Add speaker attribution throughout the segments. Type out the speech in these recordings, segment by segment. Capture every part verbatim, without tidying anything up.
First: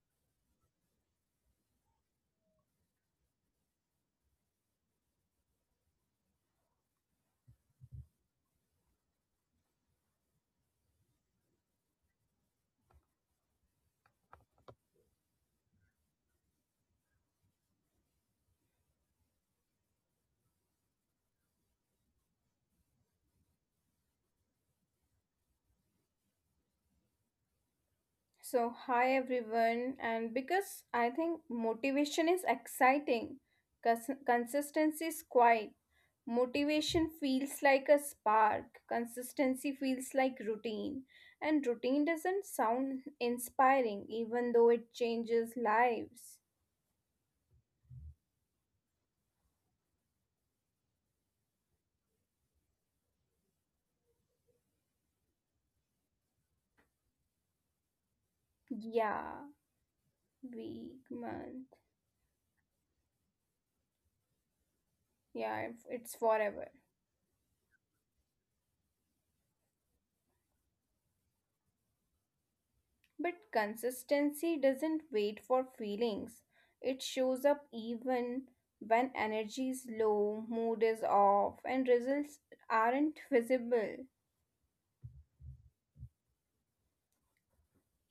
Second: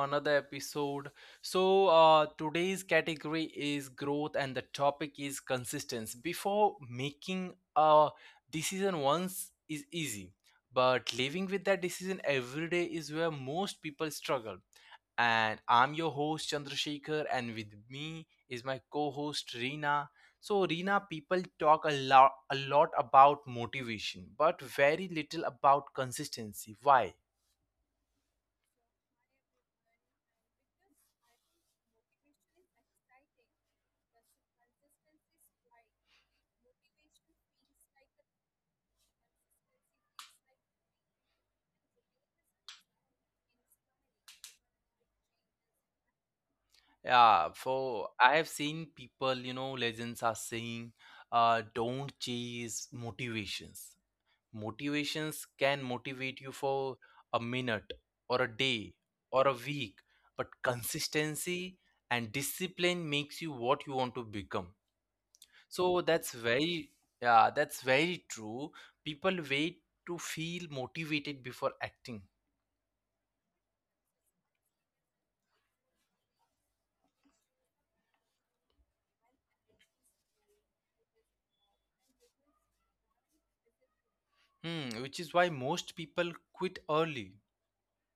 Speaker 1: another episode. So, uh, today's category is growth and the topic is consistency. Before making a decision once is easy, but living with that decision every day is where most people struggle. And I'm your host Chandrasekhar, and with me is my co host Reena. So, Reena, people talk a lot, a lot about motivation, but very little about consistency. Why?
Speaker 2: So, hi everyone, and because I think motivation is exciting, cons- consistency is quiet. Motivation feels like a spark, consistency feels like routine, and routine doesn't sound inspiring even though it changes lives.
Speaker 1: Yeah, for I have seen people, you know, legends are saying, uh, don't chase motivations. Motivations can motivate you for a minute or a day
Speaker 2: Yeah,
Speaker 1: or a week, but
Speaker 2: week, month,
Speaker 1: consistency and discipline makes you what you want to become.
Speaker 2: yeah,
Speaker 1: So
Speaker 2: it's
Speaker 1: that's
Speaker 2: forever.
Speaker 1: very, yeah, that's very true. People wait to feel motivated before acting.
Speaker 2: But consistency doesn't wait for feelings. It shows up even when energy is low, mood is off, and results aren't visible.
Speaker 1: Hmm, which is why most people quit early.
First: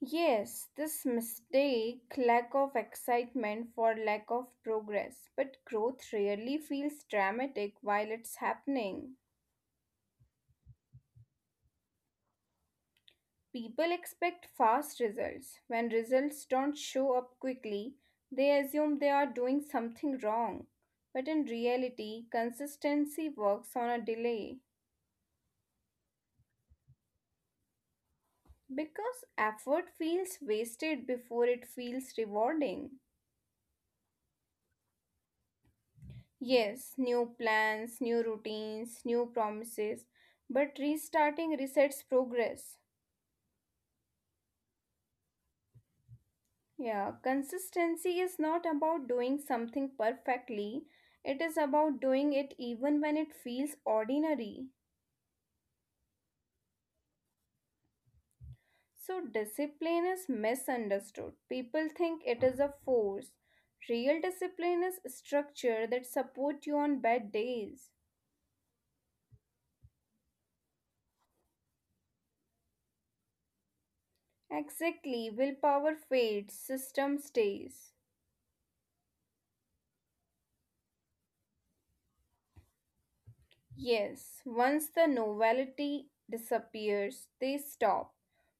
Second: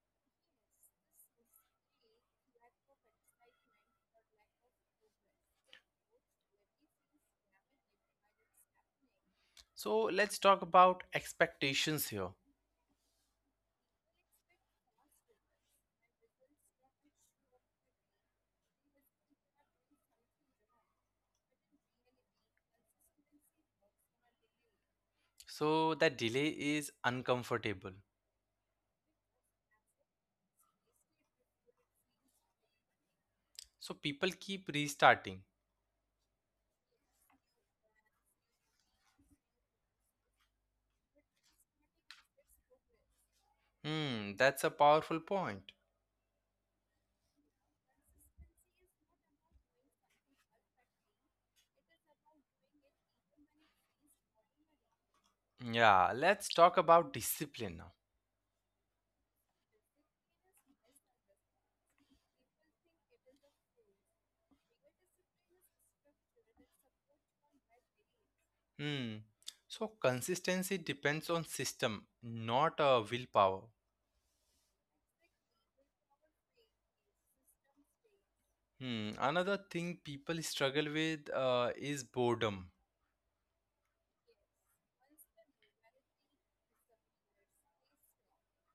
Speaker 2: Yes, this mistake lack of excitement for lack of progress, but growth rarely feels dramatic while it's happening.
Speaker 1: So let's talk about expectations here.
Speaker 2: People expect fast results. When results don't show up quickly, they assume they are doing something wrong. But in reality, consistency works on a delay
Speaker 1: So that delay is uncomfortable.
Speaker 2: because effort feels wasted before it feels rewarding.
Speaker 1: So people keep restarting.
Speaker 2: Yes, new plans, new routines, new promises, but restarting resets progress.
Speaker 1: Hmm, that's a powerful point.
Speaker 2: Yeah, consistency is not about doing something perfectly, it is about doing it even when it feels ordinary.
Speaker 1: Yeah, let's talk about discipline now.
Speaker 2: So, discipline is misunderstood. People think it is a force. Real discipline is structure that supports you on bad days.
Speaker 1: Hmm. So consistency depends on system, not uh, willpower.
Speaker 2: Exactly, willpower fades, system stays.
Speaker 1: Hmm. Another thing people struggle with uh, is boredom.
Speaker 2: Yes, once the novelty disappears, they stop.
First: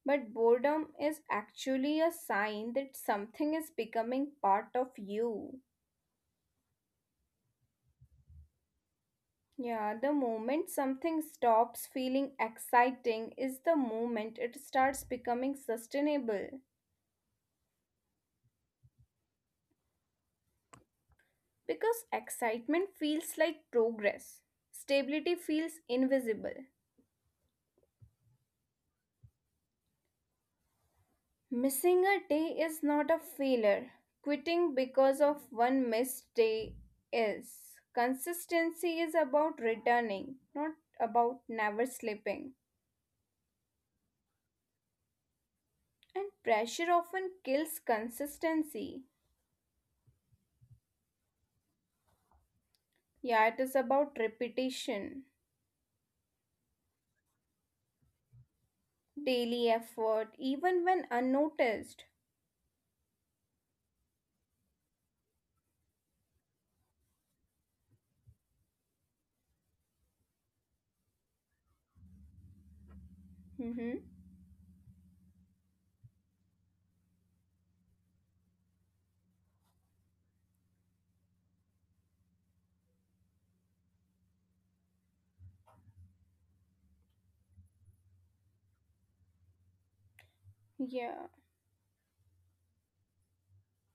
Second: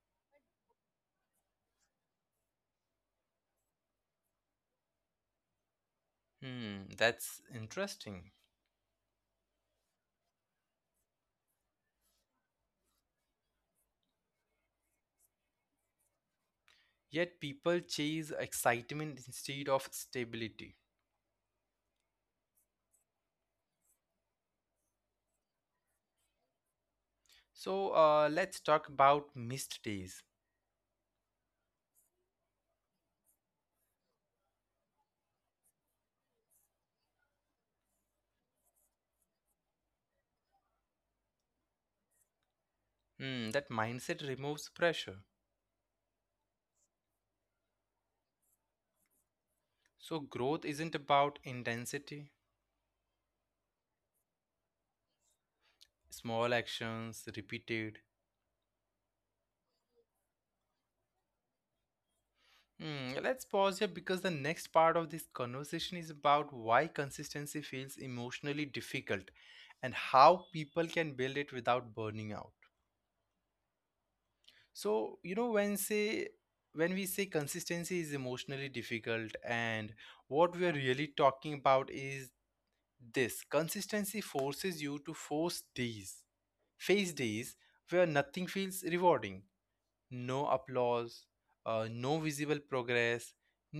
Speaker 2: But boredom is actually a sign that something is becoming part of you.
Speaker 1: Hmm. That's interesting.
Speaker 2: Yeah, the moment something stops feeling exciting is the moment it starts becoming sustainable.
Speaker 1: Yet people chase excitement instead of stability.
Speaker 2: Because excitement feels like progress, stability feels invisible.
Speaker 1: So uh, let's talk about missed days.
Speaker 2: Missing a day is not a failure. Quitting because of one missed day is. Consistency is about returning, not about never slipping.
Speaker 1: Hmm, that mindset removes pressure.
Speaker 2: And pressure often kills consistency.
Speaker 1: So growth isn't about intensity,
Speaker 2: Yeah, it is about repetition,
Speaker 1: small actions repeated.
Speaker 2: daily effort, even when unnoticed.
Speaker 1: Hmm, let's pause here because the next part of this conversation is about why consistency feels emotionally difficult and how people can build it without burning out.
Speaker 2: Mm-hmm.
Speaker 1: So, you know, when say when we say consistency is emotionally difficult, and what we are really talking about is this: consistency forces you to force days, face days where nothing feels rewarding. No
Speaker 2: Yeah.
Speaker 1: applause, uh, no visible progress,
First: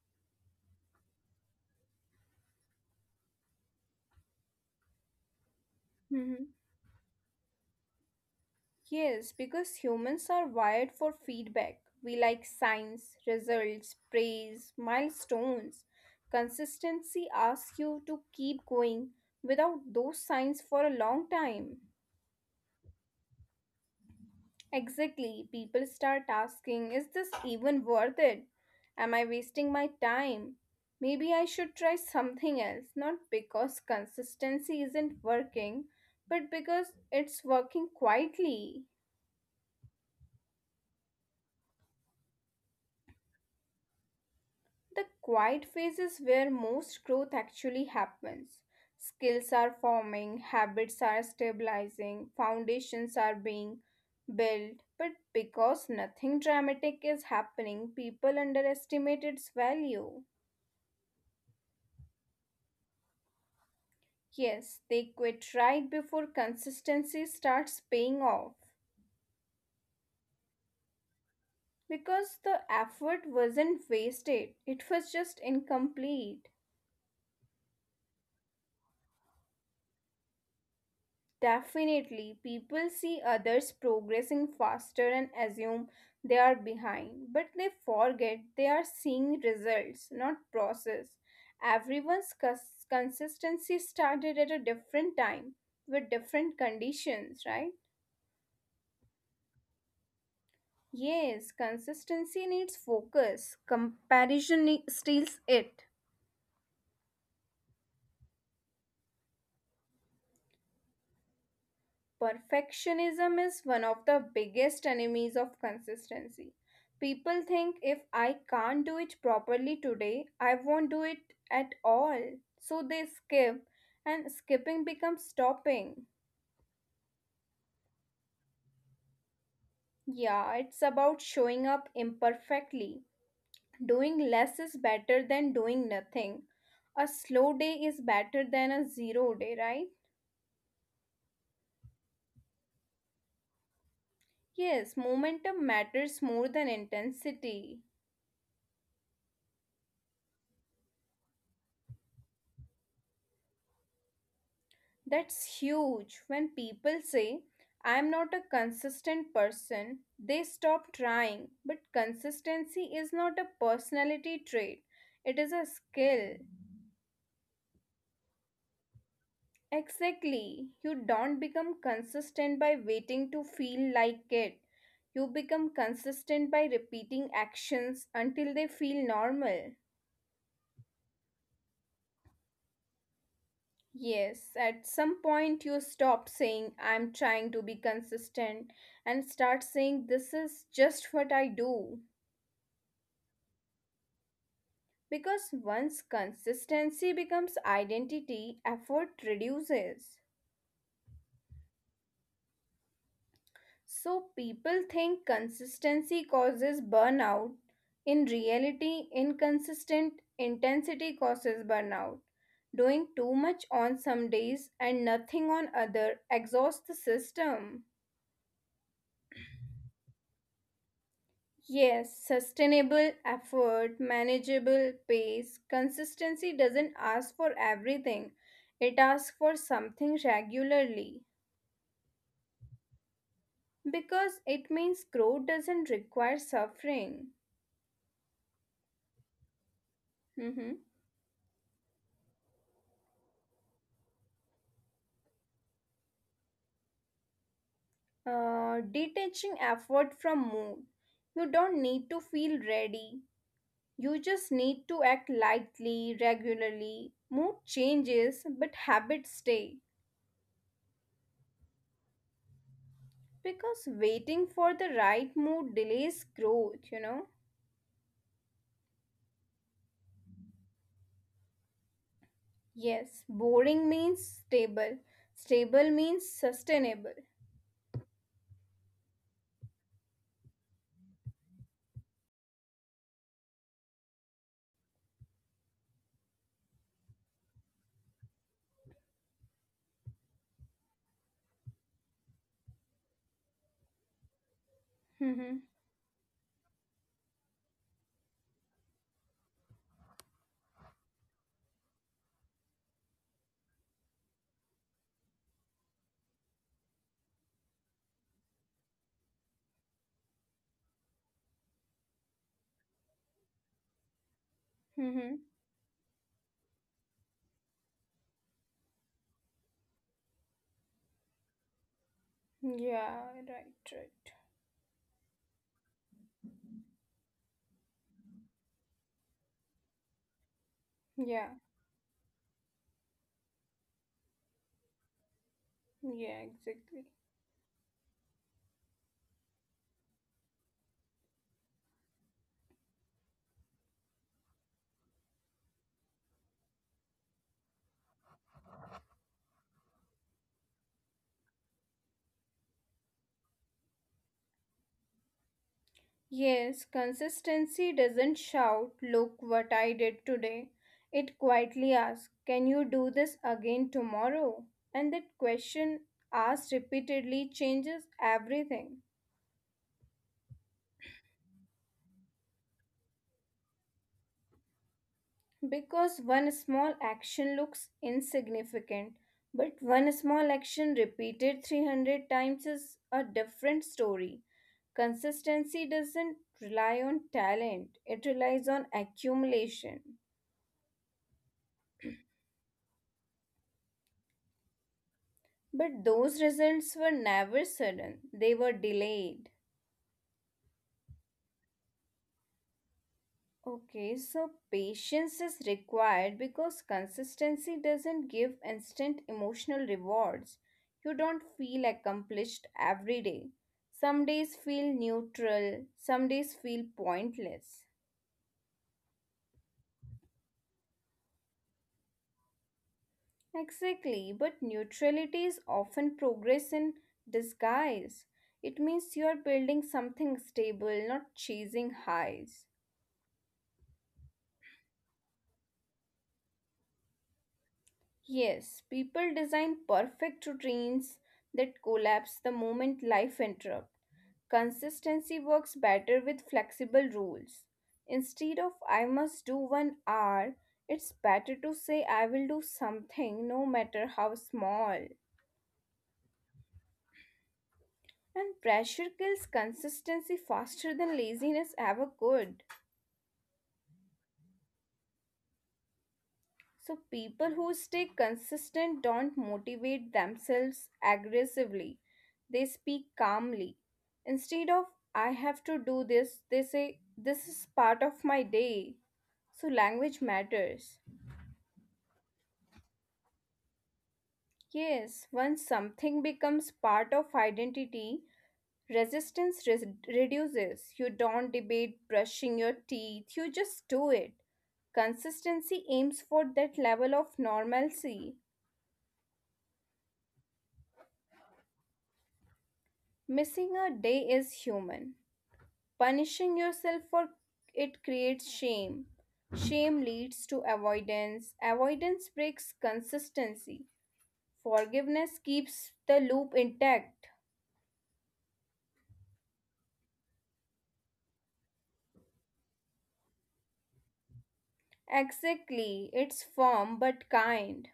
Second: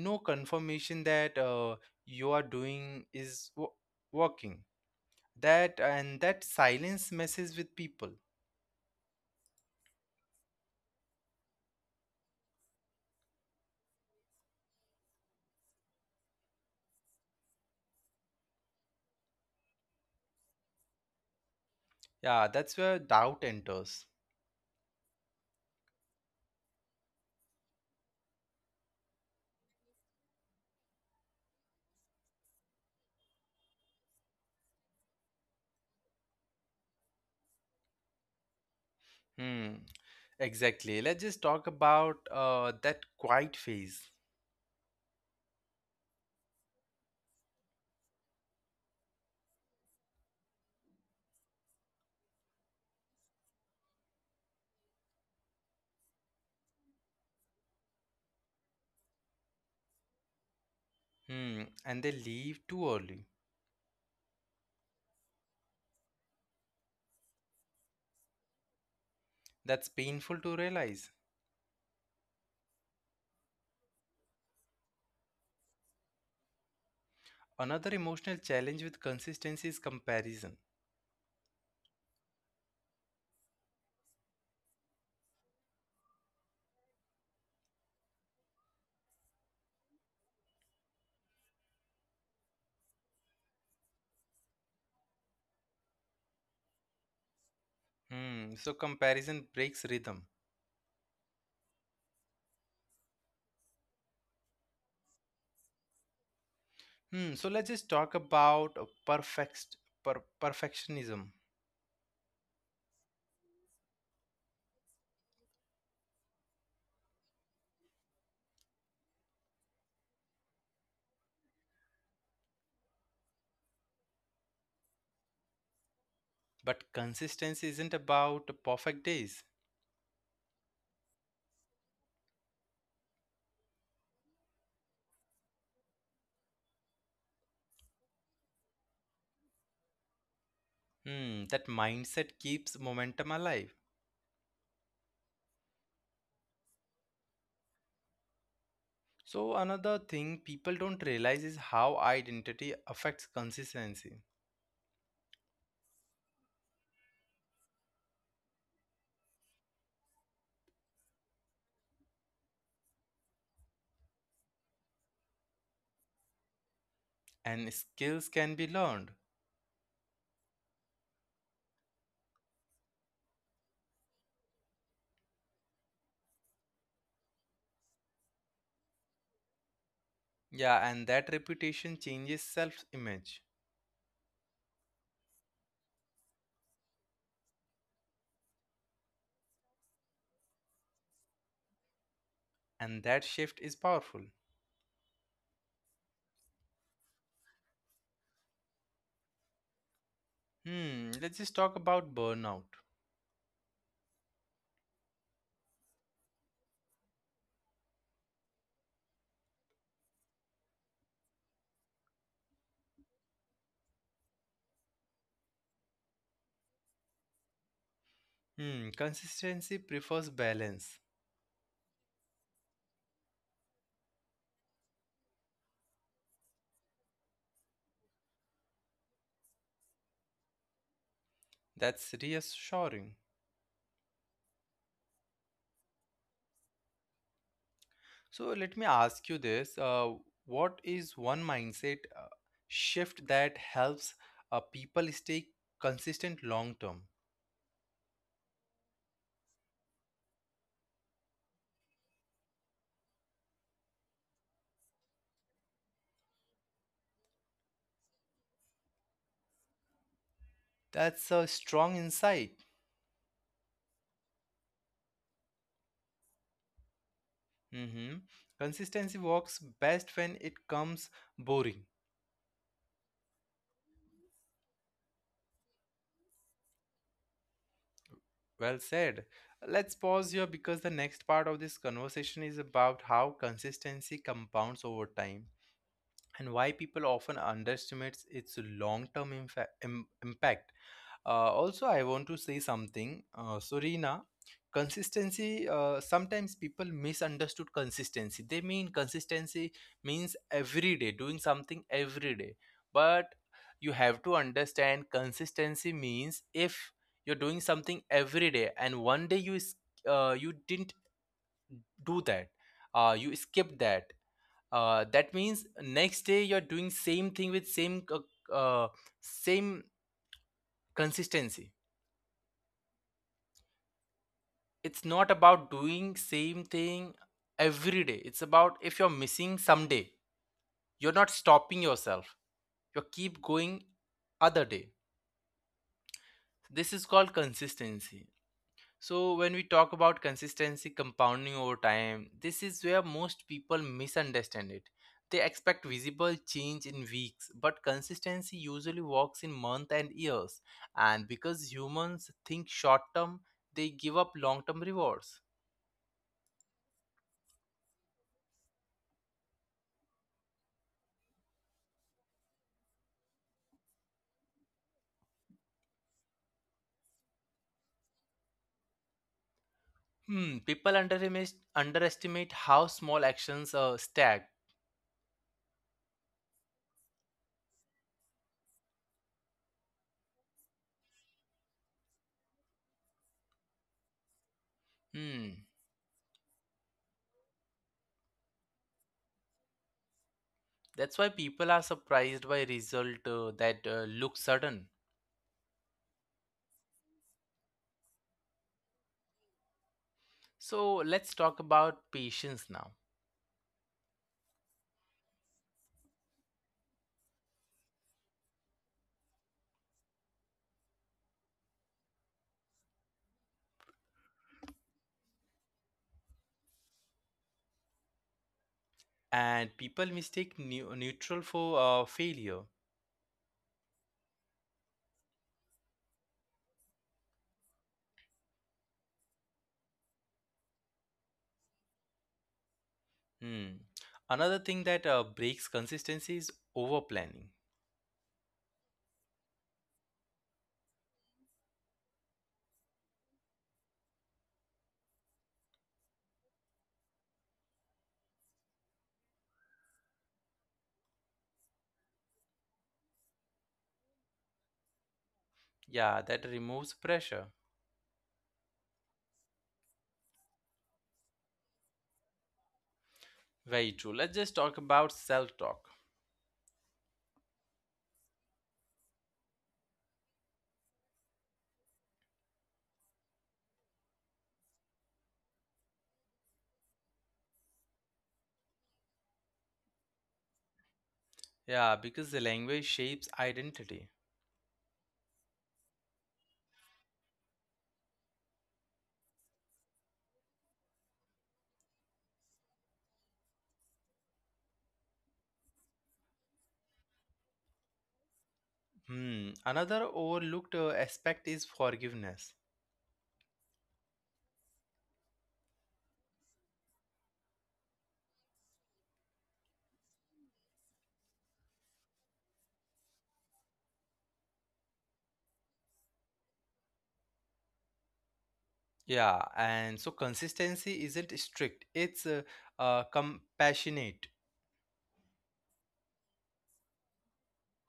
Speaker 1: no confirmation that uh, you are doing is wo- working. That and
Speaker 2: Mm-hmm.
Speaker 1: that silence messes with people.
Speaker 2: Yes, because humans are wired for feedback. We like signs, results, praise, milestones. Consistency asks you to keep going without those signs for a long time.
Speaker 1: Yeah, that's where doubt enters.
Speaker 2: Exactly, people start asking, is this even worth it? Am I wasting my time? Maybe I should try something else, not because consistency isn't working, but because it's working quietly.
Speaker 1: Hmm. Exactly. Let's just talk about uh, that quiet phase.
Speaker 2: The quiet phase is where most growth actually happens. Skills are forming, habits are stabilizing, foundations are being built. But because nothing dramatic is happening, people underestimate its value.
Speaker 1: Hmm. And they leave too early.
Speaker 2: Yes, they quit right before consistency starts paying off.
Speaker 1: That's painful to realize.
Speaker 2: Because the effort wasn't wasted, it was just incomplete.
Speaker 1: Another emotional challenge with consistency is comparison.
Speaker 2: Definitely, people see others progressing faster and assume they are behind, but they forget they are seeing results, not process. Everyone's cons- consistency started at a different time with different conditions, right?
Speaker 1: Hmm, so comparison breaks rhythm.
Speaker 2: Yes, consistency needs focus, comparison ne- steals it.
Speaker 1: Hmm, so let's just talk about perfect per- perfectionism.
Speaker 2: Perfectionism is one of the biggest enemies of consistency. People think if I can't do it properly today, I won't do it at all. So they skip, and skipping becomes stopping.
Speaker 1: But consistency isn't about perfect days.
Speaker 2: Yeah, it's about showing up imperfectly. Doing less is better than doing nothing. A slow day is better than a zero day, right?
Speaker 1: Hmm, that mindset keeps momentum alive.
Speaker 2: Yes, momentum matters more than intensity.
Speaker 1: So another thing people don't realize is how identity affects consistency.
Speaker 2: That's huge. When people say, I'm not a consistent person, they stop trying. But consistency is not a personality trait, it is a skill.
Speaker 1: And skills can be learned.
Speaker 2: Exactly. You don't become consistent by waiting to feel like it. You become consistent by repeating actions until they feel normal.
Speaker 1: Yeah, and that reputation changes self-image.
Speaker 2: Yes, at some point you stop saying, I'm trying to be consistent, and start saying, this is just what I do.
Speaker 1: And that shift is powerful.
Speaker 2: Because once consistency becomes identity, effort reduces.
Speaker 1: Hmm, let's just talk about burnout.
Speaker 2: So people think consistency causes burnout. In reality, inconsistent intensity causes burnout. Doing too much on some days and nothing on other exhausts the system.
Speaker 1: Hmm, consistency prefers balance.
Speaker 2: Yes, sustainable effort, manageable pace, consistency doesn't ask for everything. It asks for something regularly
Speaker 1: That's reassuring.
Speaker 2: because it means growth doesn't require suffering.
Speaker 1: So let me ask you this: uh,
Speaker 2: Mhm.
Speaker 1: what is one mindset uh, shift that helps uh, people stay consistent long term?
Speaker 2: Uh, detaching effort from mood. You don't need to feel ready. You just need to act lightly, regularly. Mood changes, but habits stay.
Speaker 1: That's a strong insight.
Speaker 2: Because waiting for the right mood delays growth, you know.
Speaker 1: Hmm. Consistency works best when it comes boring.
Speaker 2: Yes, boring means stable. Stable means sustainable.
Speaker 1: Well said. Let's pause here because the next part of this conversation is about how consistency compounds over time and why people often underestimates its long-term infa- im- impact. Uh, also, I want to say something, uh, Surina.
Speaker 2: Mm-hmm.
Speaker 1: Consistency. Uh, sometimes people misunderstood consistency. They mean consistency means every day doing something every day, but you have to understand consistency means if you're doing something every day and one day you s- uh, you didn't do that, uh, you skipped that, uh,
Speaker 2: Mm-hmm.
Speaker 1: that means next day you're doing same thing with same co- uh, same consistency.
Speaker 2: Yeah, right, right.
Speaker 1: It's not about doing same thing every day, it's about if you're missing some day, you're not
Speaker 2: Yeah,
Speaker 1: stopping yourself, you keep going other day.
Speaker 2: yeah,
Speaker 1: This
Speaker 2: exactly.
Speaker 1: is called consistency. So, when we talk about consistency compounding over time, this is where most people misunderstand it. They expect visible change in weeks, but consistency usually works in months and years. And because humans think short term, they give up long term rewards.
Speaker 2: Yes, consistency doesn't shout, look what I did today. It quietly asks, can you do this again tomorrow? And that question asked repeatedly changes everything.
Speaker 1: Hmm, people underestimate, underestimate how small actions are stacked.
Speaker 2: Because one small action looks insignificant, but one small action repeated three hundred times is a different story.
Speaker 1: Hmm,
Speaker 2: Consistency doesn't rely on talent, it relies on accumulation.
Speaker 1: that's why people are surprised by result uh, that uh, look sudden.
Speaker 2: But those results were never sudden, they were delayed.
Speaker 1: So let's talk about patience now.
Speaker 2: Okay, so patience is required because consistency doesn't give instant emotional rewards. You don't feel accomplished every day. Some days feel neutral, some days feel pointless.
Speaker 1: And people mistake neu- neutral for uh, failure.
Speaker 2: Exactly, but neutrality is often progress in disguise. It means you are building something stable, not chasing highs.
Speaker 1: Hmm. Another thing that uh, breaks consistency is over planning.
Speaker 2: Yes, people design perfect routines that collapse the moment life interrupts. Consistency works better with flexible rules. Instead of I must do one hour, it's better to say I will do something no matter how small.
Speaker 1: Yeah, that removes pressure.
Speaker 2: And pressure kills consistency faster than laziness ever could.
Speaker 1: Very true. Let's just talk about self talk.
Speaker 2: So, people who stay consistent don't motivate themselves aggressively, they speak calmly. Instead of, I have to do this, they say, this is part of my day. So, language matters.
Speaker 1: Yeah, because the language shapes identity.
Speaker 2: Yes, once something becomes part of identity, resistance res- reduces. You don't debate brushing your teeth, you just do it. Consistency aims for that level of normalcy.
Speaker 1: Hmm. Another overlooked uh, aspect is forgiveness.
Speaker 2: Missing a day is human. Punishing yourself for it creates shame. Shame leads to avoidance. Avoidance breaks consistency. Forgiveness keeps the loop intact.
Speaker 1: Yeah, and so consistency isn't strict, it's uh, uh, compassionate.
Speaker 2: Exactly, it's firm but kind.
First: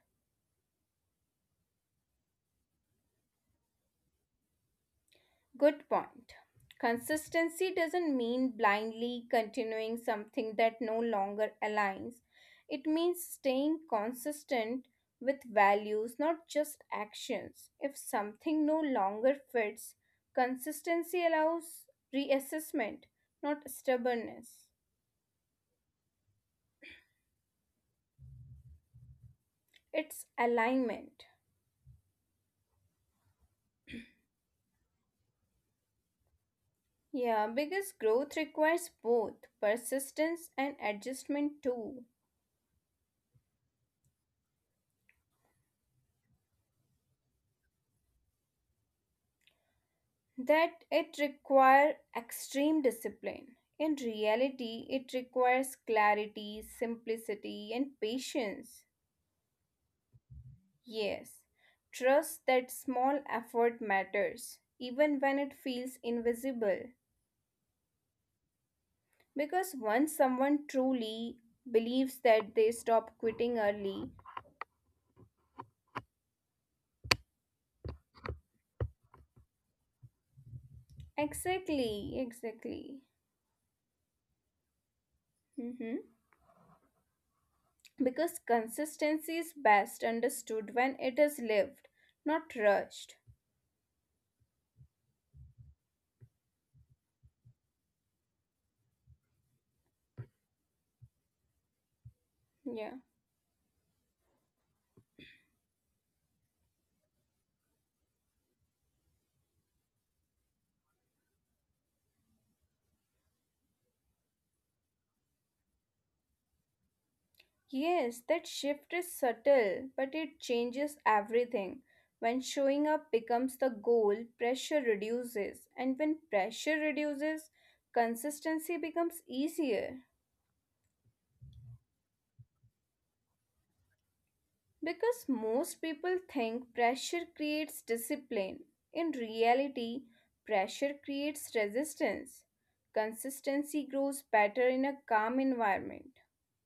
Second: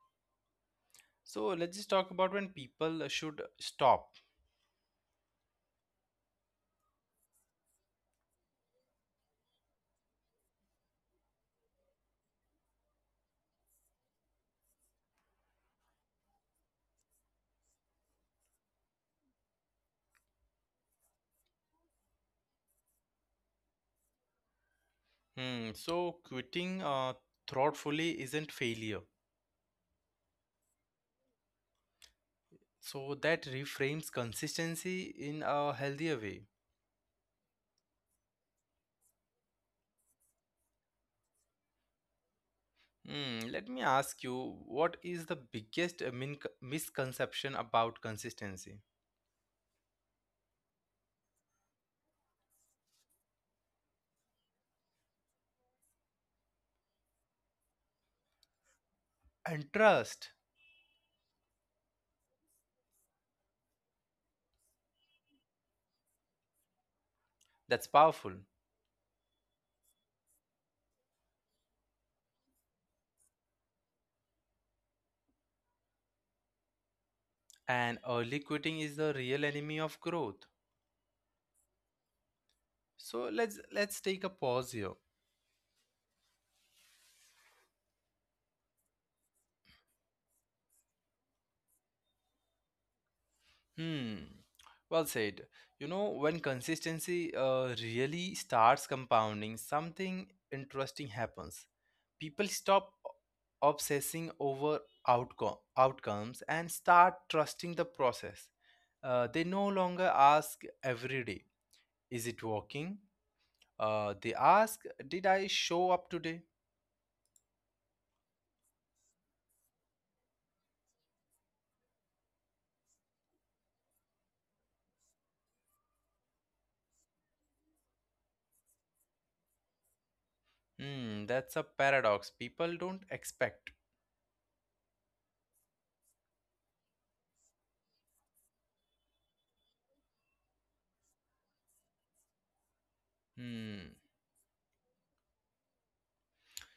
Speaker 1: So let's just talk about when people should stop.
Speaker 2: Good point. Consistency doesn't mean blindly continuing something that no longer aligns. It means staying consistent with values, not just actions. If something no longer fits, consistency allows reassessment, not stubbornness.
Speaker 1: Hmm, so quitting uh, thoughtfully isn't failure.
Speaker 2: It's alignment.
Speaker 1: So that reframes consistency in a healthier way.
Speaker 2: Yeah, because growth requires both persistence and adjustment too.
Speaker 1: Hmm, let me ask you, what is the biggest uh, min- misconception about consistency?
Speaker 2: That it requires extreme discipline. In reality, it requires clarity, simplicity, and patience.
Speaker 1: And trust,
Speaker 2: Yes, trust that small effort matters, even when it feels invisible.
Speaker 1: that's powerful.
Speaker 2: Because once someone truly believes that they stop quitting early,
Speaker 1: And early quitting is the real enemy of growth.
Speaker 2: exactly, exactly.
Speaker 1: So let's let's take a pause here.
Speaker 2: Hmm. Because consistency is best understood when it is lived, not rushed.
Speaker 1: Hmm. Well said. You know, when consistency uh, really starts compounding, something interesting happens. People stop
Speaker 2: Yeah.
Speaker 1: obsessing over outcome, outcomes and start trusting the process. Uh, they no longer ask every day, is it working? Uh, they ask, did I show up today?
Speaker 2: Yes, that shift is subtle, but it changes everything. When showing up becomes the goal, pressure reduces, and when pressure reduces, consistency becomes easier.
Speaker 1: Hmm, that's a paradox people don't expect.
Speaker 2: Because most people think pressure creates discipline. In reality, pressure creates resistance.
Speaker 1: Hmm.
Speaker 2: Consistency grows better in a calm environment.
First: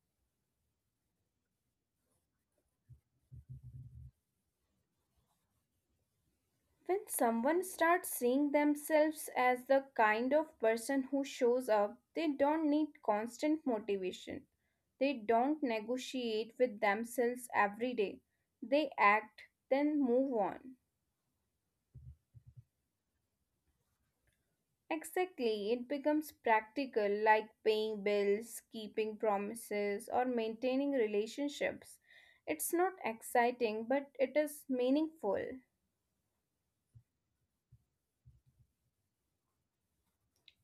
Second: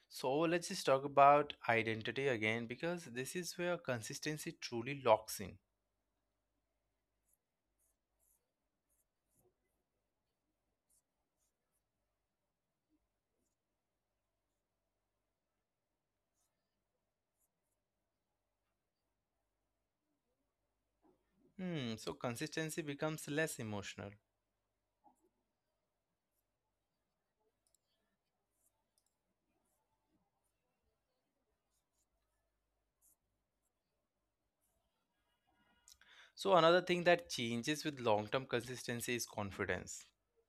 Speaker 1: So let's just talk about identity again because this is where consistency truly locks in.
Speaker 2: When someone starts seeing themselves as the kind of person who shows up, they don't need constant motivation. They don't negotiate with themselves every day. They act, then move on.
Speaker 1: Hmm, so consistency becomes less emotional.
Speaker 2: Exactly, it becomes practical like paying bills, keeping promises, or maintaining relationships. It's not exciting, but it is meaningful.
Speaker 1: So another thing that changes with long-term consistency is confidence.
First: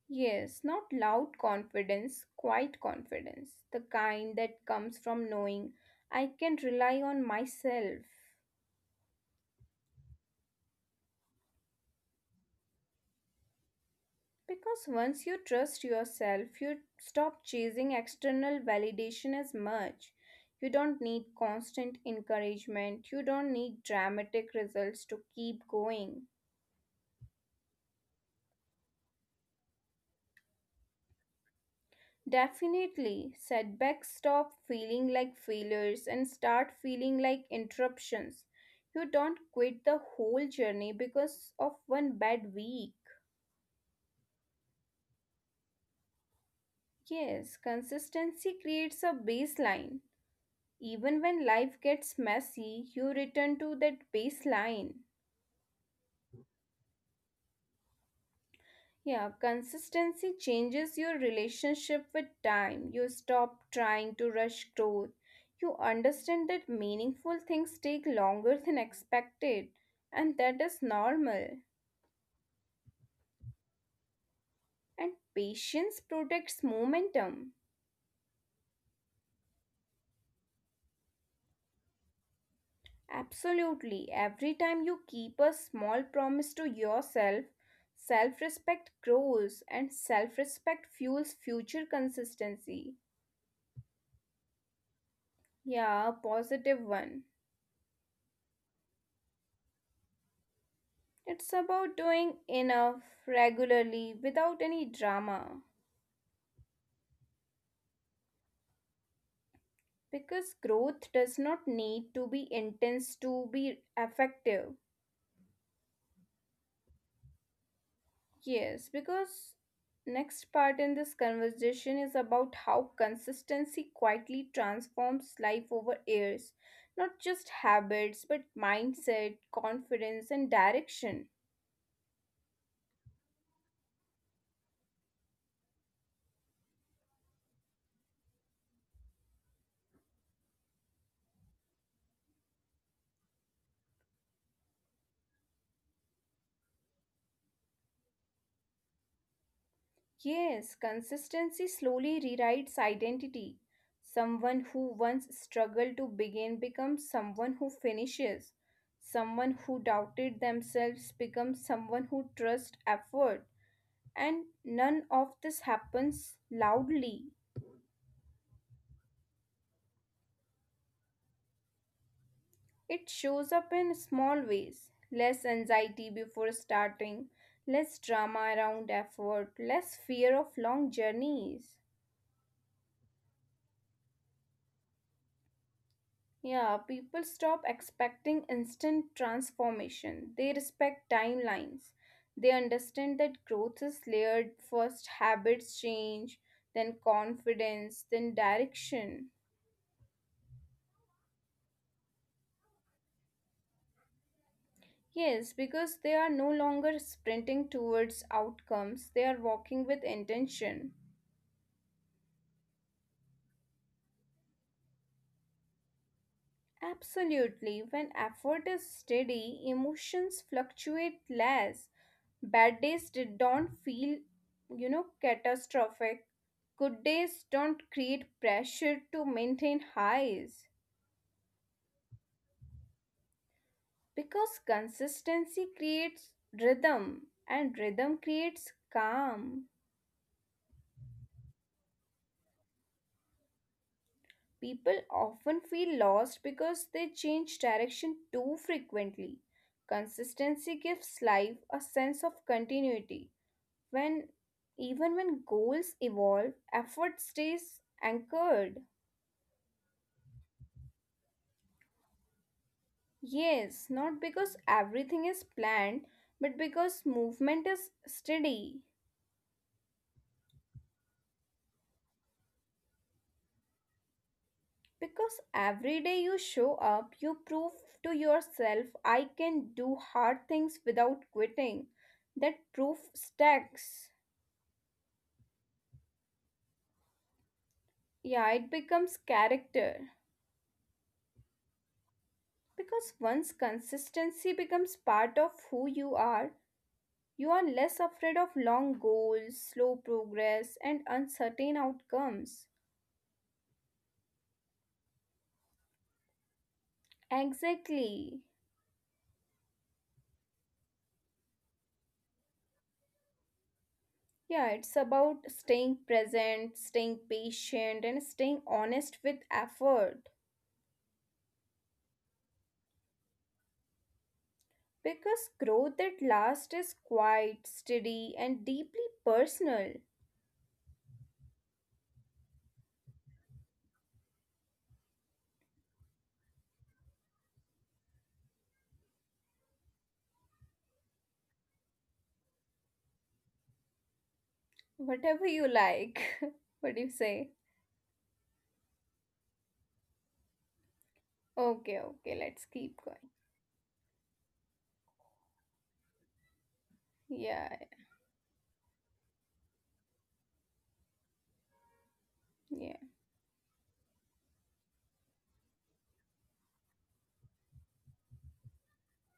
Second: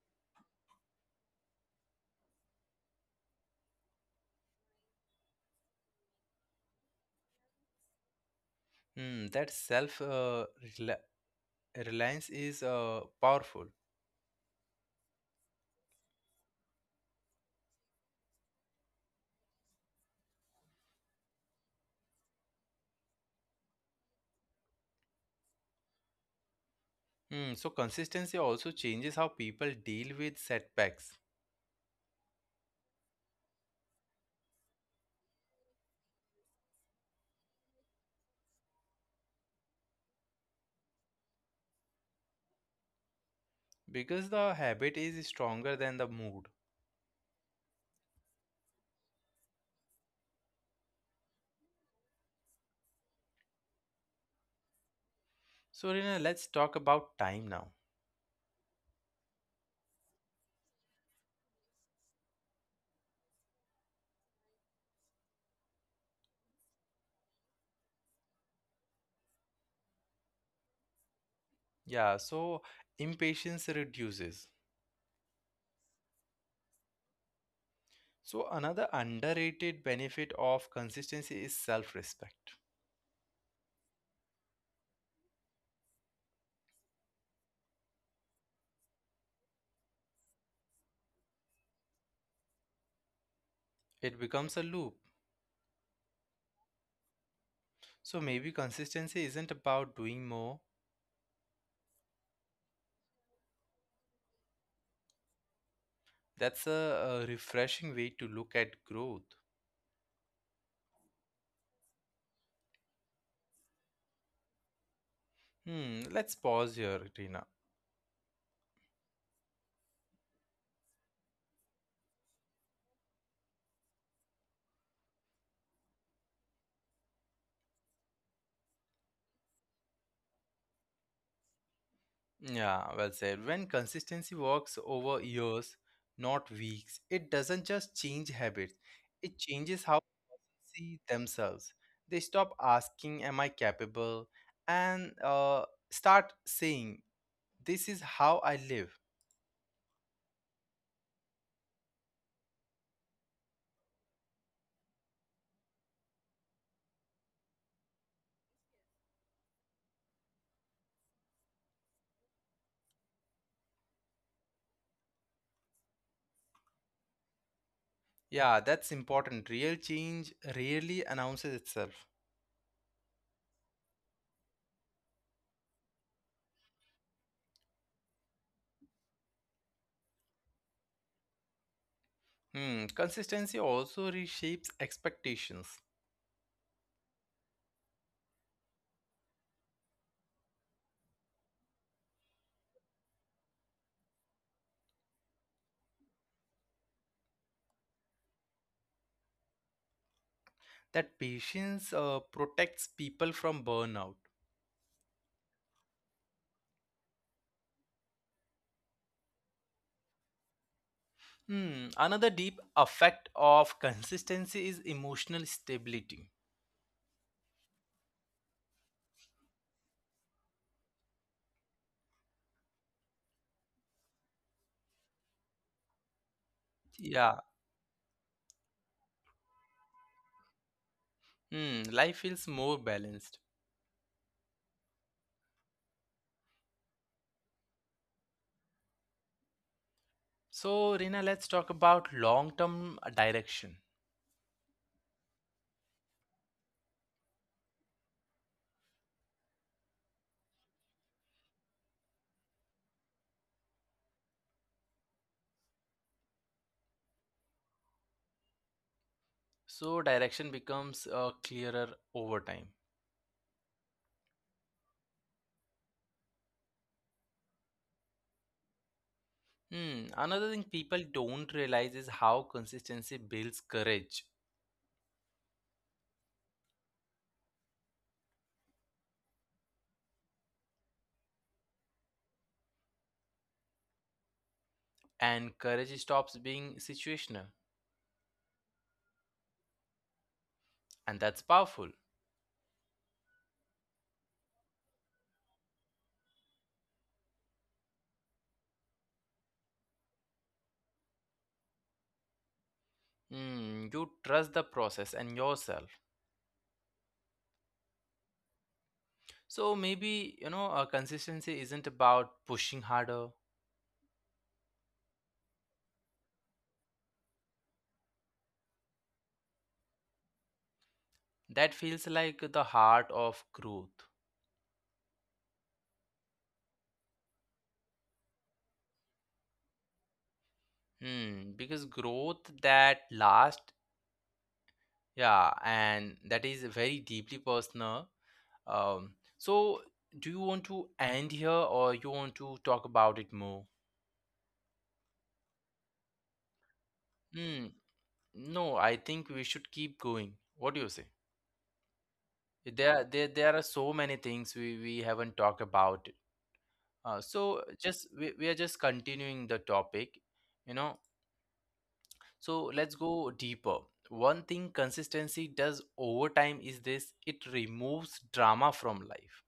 Speaker 2: Yes, not loud confidence, quiet confidence, the kind that comes from knowing I can rely on myself.
Speaker 1: Hmm, that self uh, rela- reliance is uh, powerful.
Speaker 2: Because once you trust yourself, you stop chasing external validation as much. You don't need constant encouragement, you don't need dramatic results to keep going.
Speaker 1: Hmm, so consistency also changes how people deal with setbacks,
Speaker 2: Definitely, setbacks stop feeling like failures and start feeling like interruptions. You don't quit the whole journey because of one bad week.
Speaker 1: because the habit is stronger than the mood.
Speaker 2: Yes, consistency creates a baseline. Even when life gets messy, you return to that baseline.
Speaker 1: So Rina, let's talk about time now.
Speaker 2: Yeah, consistency changes your relationship with time. You stop trying to rush growth. You understand that meaningful things take longer than expected, and that is normal.
Speaker 1: Yeah, so impatience reduces.
Speaker 2: And patience protects momentum.
Speaker 1: So, another underrated benefit of consistency is self respect.
Speaker 2: Absolutely. Every time you keep a small promise to yourself, self respect grows, and self respect fuels future consistency.
Speaker 1: It becomes a loop.
Speaker 2: Yeah, a positive one.
Speaker 1: So, maybe consistency isn't about doing more.
Speaker 2: It's about doing enough regularly without any drama
Speaker 1: That's a, a refreshing way to look at growth.
Speaker 2: because growth does not need to be intense to be effective.
Speaker 1: Hmm, let's pause here, Tina.
Speaker 2: Yes, because next part in this conversation is about how consistency quietly transforms life over years, not just habits but mindset, confidence and direction.
Speaker 1: Yeah, well said. When consistency works over years, not weeks, it doesn't just change habits, it changes how people see themselves. They stop asking, "Am I capable?" and uh, start saying, "This is how I live."
Speaker 2: Yes, consistency slowly rewrites identity. Someone who once struggled to begin becomes someone who finishes. Someone who doubted themselves becomes someone who trusts effort. And none of this happens loudly.
Speaker 1: Yeah, that's important. Real change rarely announces itself.
Speaker 2: It shows up in small ways less anxiety before starting, less drama around effort, less fear of long journeys.
Speaker 1: Hmm. Consistency also reshapes expectations.
Speaker 2: Yeah, people stop expecting instant transformation. They respect timelines. They understand that growth is layered. First, habits change, then, confidence, then, direction.
Speaker 1: That patience uh, protects people from burnout.
Speaker 2: Yes, because they are no longer sprinting towards outcomes, they are walking with intention.
Speaker 1: Hmm. Another deep effect of consistency is emotional stability.
Speaker 2: Absolutely. When effort is steady, emotions fluctuate less. Bad days did- don't feel, you know, catastrophic. Good
Speaker 1: Yeah.
Speaker 2: days don't create pressure to maintain highs
Speaker 1: Hmm. Life feels more balanced.
Speaker 2: because consistency creates rhythm and rhythm creates calm.
Speaker 1: So, Rina, let's talk about long-term direction.
Speaker 2: People often feel lost because they change direction too frequently. Consistency gives life a sense of continuity when even when goals evolve, effort stays anchored.
Speaker 1: So, direction becomes uh, clearer over time.
Speaker 2: Yes, not because everything is planned, but because movement is steady.
Speaker 1: Hmm. Another thing people don't realize is how consistency builds courage,
Speaker 2: Because every day you show up, you prove to yourself, I can do hard things without quitting. That proof stacks.
Speaker 1: and courage stops being situational,
Speaker 2: Yeah, it becomes character.
Speaker 1: and that's powerful.
Speaker 2: Because once consistency becomes part of who you are, you are less afraid of long goals, slow progress, and uncertain outcomes.
Speaker 1: Hmm. You trust the process and yourself.
Speaker 2: Exactly.
Speaker 1: So maybe you know, uh, consistency isn't about pushing harder.
Speaker 2: Yeah, it's about staying present, staying patient, and staying honest with effort.
Speaker 1: That feels like the heart of growth.
Speaker 2: Because growth that lasts is quiet, steady, and deeply personal.
Speaker 1: Hmm. Because growth that lasts, yeah, and that is very deeply personal. Um. So, do you want to end here, or you want to talk about it more?
Speaker 2: Whatever you like. What do you
Speaker 1: Hmm.
Speaker 2: say?
Speaker 1: no, I think we should keep going. What do you say?
Speaker 2: Okay, okay, let's
Speaker 1: There,
Speaker 2: keep
Speaker 1: there,
Speaker 2: going.
Speaker 1: there are so many things we, we haven't talked about. Uh, so
Speaker 2: Yeah,
Speaker 1: just we, we are just continuing the topic, you know. So let's
Speaker 2: yeah.
Speaker 1: go deeper. One thing consistency does over time is this: it removes drama from life,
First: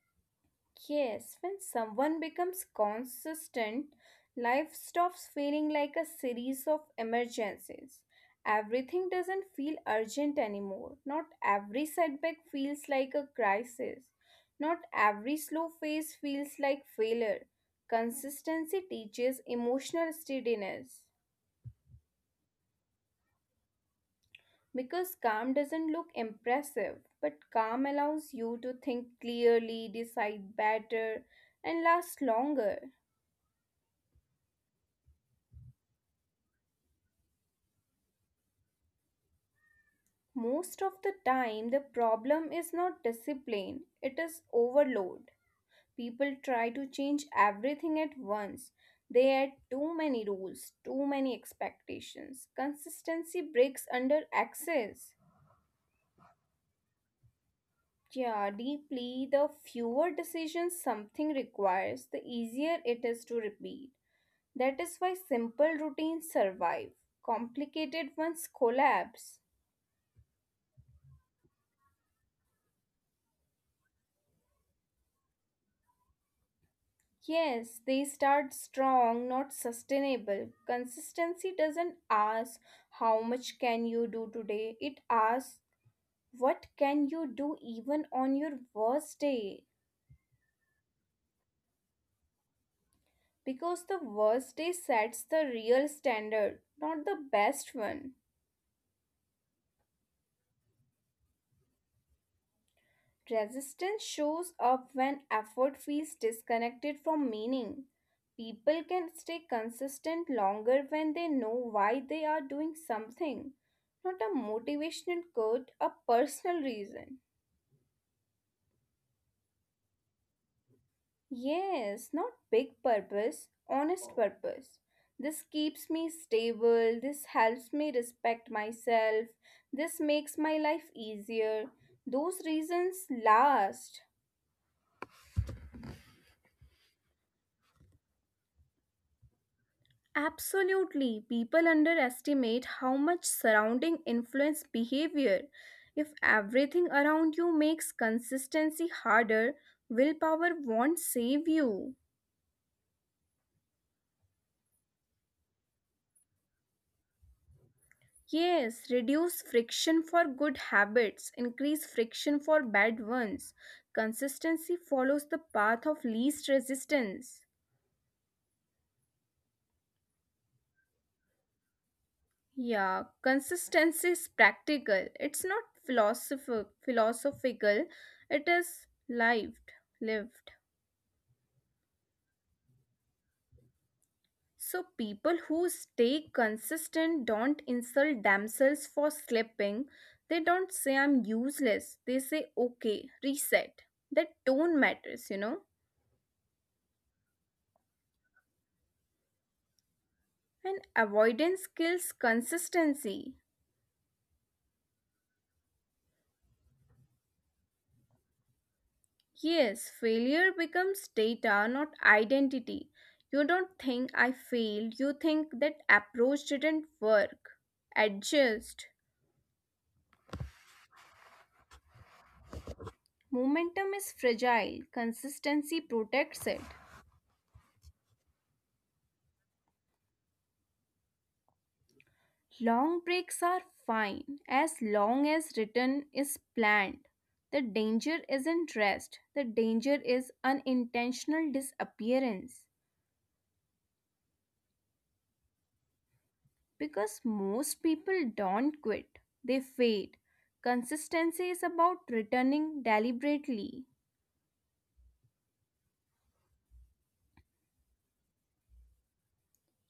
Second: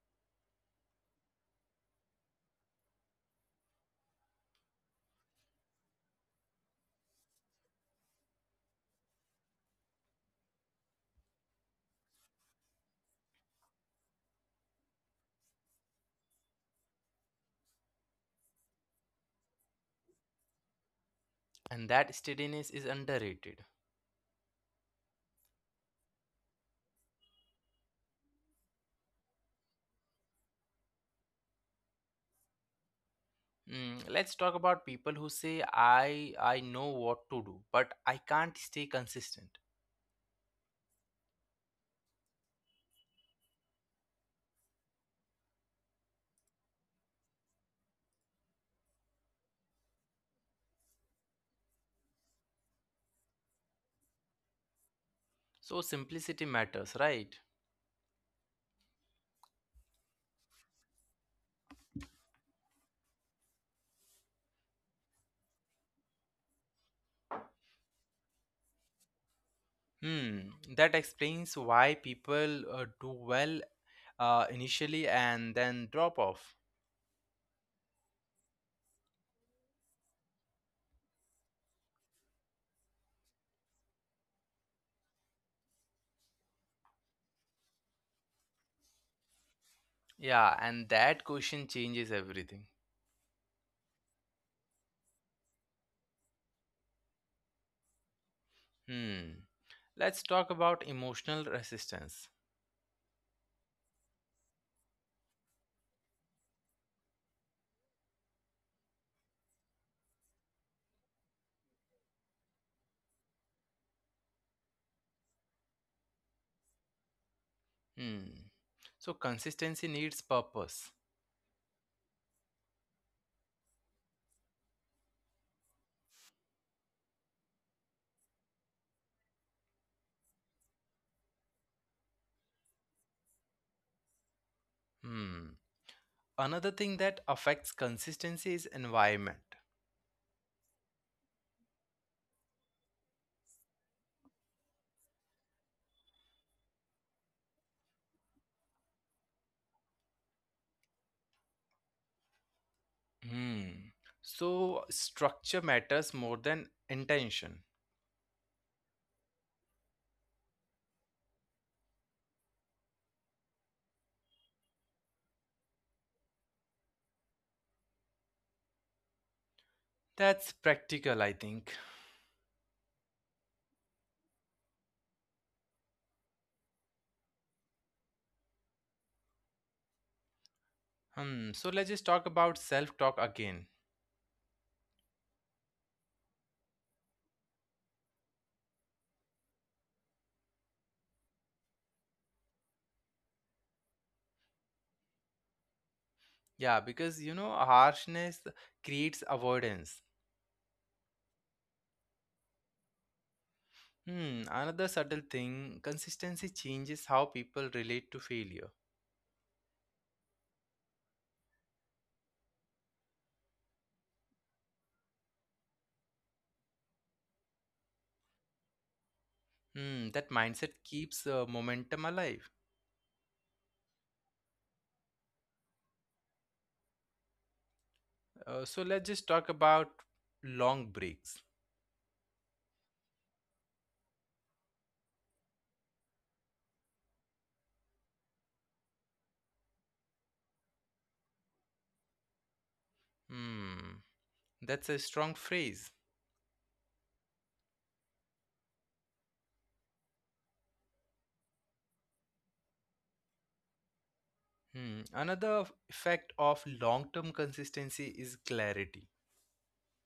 Speaker 2: Yes, when someone becomes consistent, life stops feeling like a series of emergencies. Everything doesn't feel urgent anymore. Not every setback feels like a crisis. Not every slow phase feels like failure. Consistency teaches emotional steadiness
Speaker 1: and that steadiness is underrated.
Speaker 2: because calm doesn't look impressive, but calm allows you to think clearly, decide better, and last longer.
Speaker 1: Mm, let's talk about people who say, "I, I know what to do, but I can't stay consistent."
Speaker 2: Most of the time, the problem is not discipline, it is overload. People try to change everything at once. They add too many rules, too many expectations. Consistency breaks under access.
Speaker 1: So simplicity matters, right?
Speaker 2: Yeah, deeply, the fewer decisions something requires, the easier it is to repeat. That is why simple routines survive, complicated ones collapse.
Speaker 1: Hmm, that explains why people uh, do well uh, initially and then drop off.
Speaker 2: Yes, they start strong, not sustainable. Consistency doesn't ask how much can you do today. It asks what can you do even on your worst day?
Speaker 1: Yeah, and that question changes everything.
Speaker 2: Because the worst day sets the real standard, not the best one.
Speaker 1: Hmm. Let's talk about emotional resistance.
Speaker 2: Resistance shows up when effort feels disconnected from meaning. People can stay consistent longer when they know why they are doing something, not a motivational quote, a personal reason.
Speaker 1: Hmm. So consistency needs purpose.
Speaker 2: Yes, not big purpose, honest purpose. This keeps me stable, this helps me respect myself, this makes my life easier. Those reasons last.
Speaker 1: Hmm. Another thing that affects consistency is environment.
Speaker 2: Absolutely, people underestimate how much surrounding influence behavior. If everything around you makes consistency harder, willpower won't save you.
Speaker 1: Hmm. So structure matters more than intention.
Speaker 2: Yes, reduce friction for good habits, increase friction for bad ones. Consistency follows the path of least resistance.
Speaker 1: That's practical, I think.
Speaker 2: Yeah, consistency is practical. It's not philosoph- philosophical. It is lived, lived.
Speaker 1: Hmm. So let's just talk about self-talk again.
Speaker 2: So, people who stay consistent don't insult themselves for slipping. They don't say, I'm useless. They say, okay, reset. That tone matters, you know.
Speaker 1: Yeah, because you know, harshness creates avoidance.
Speaker 2: And avoidance kills consistency.
Speaker 1: Hmm, another subtle thing consistency changes how people relate to failure.
Speaker 2: Yes, failure becomes data, not identity. You don't think I failed, you think that approach didn't work. Adjust.
Speaker 1: Hmm, that mindset keeps uh, momentum alive.
Speaker 2: Momentum is fragile, consistency protects it.
Speaker 1: Uh, so let's just talk about long breaks.
Speaker 2: Long breaks are fine as long as return is planned. The danger isn't rest, the danger is unintentional disappearance.
Speaker 1: Hmm, that's a strong phrase.
Speaker 2: Because most people don't quit, they fade. Consistency is about returning deliberately.
Speaker 1: Hmm, another f- effect of long term consistency is clarity,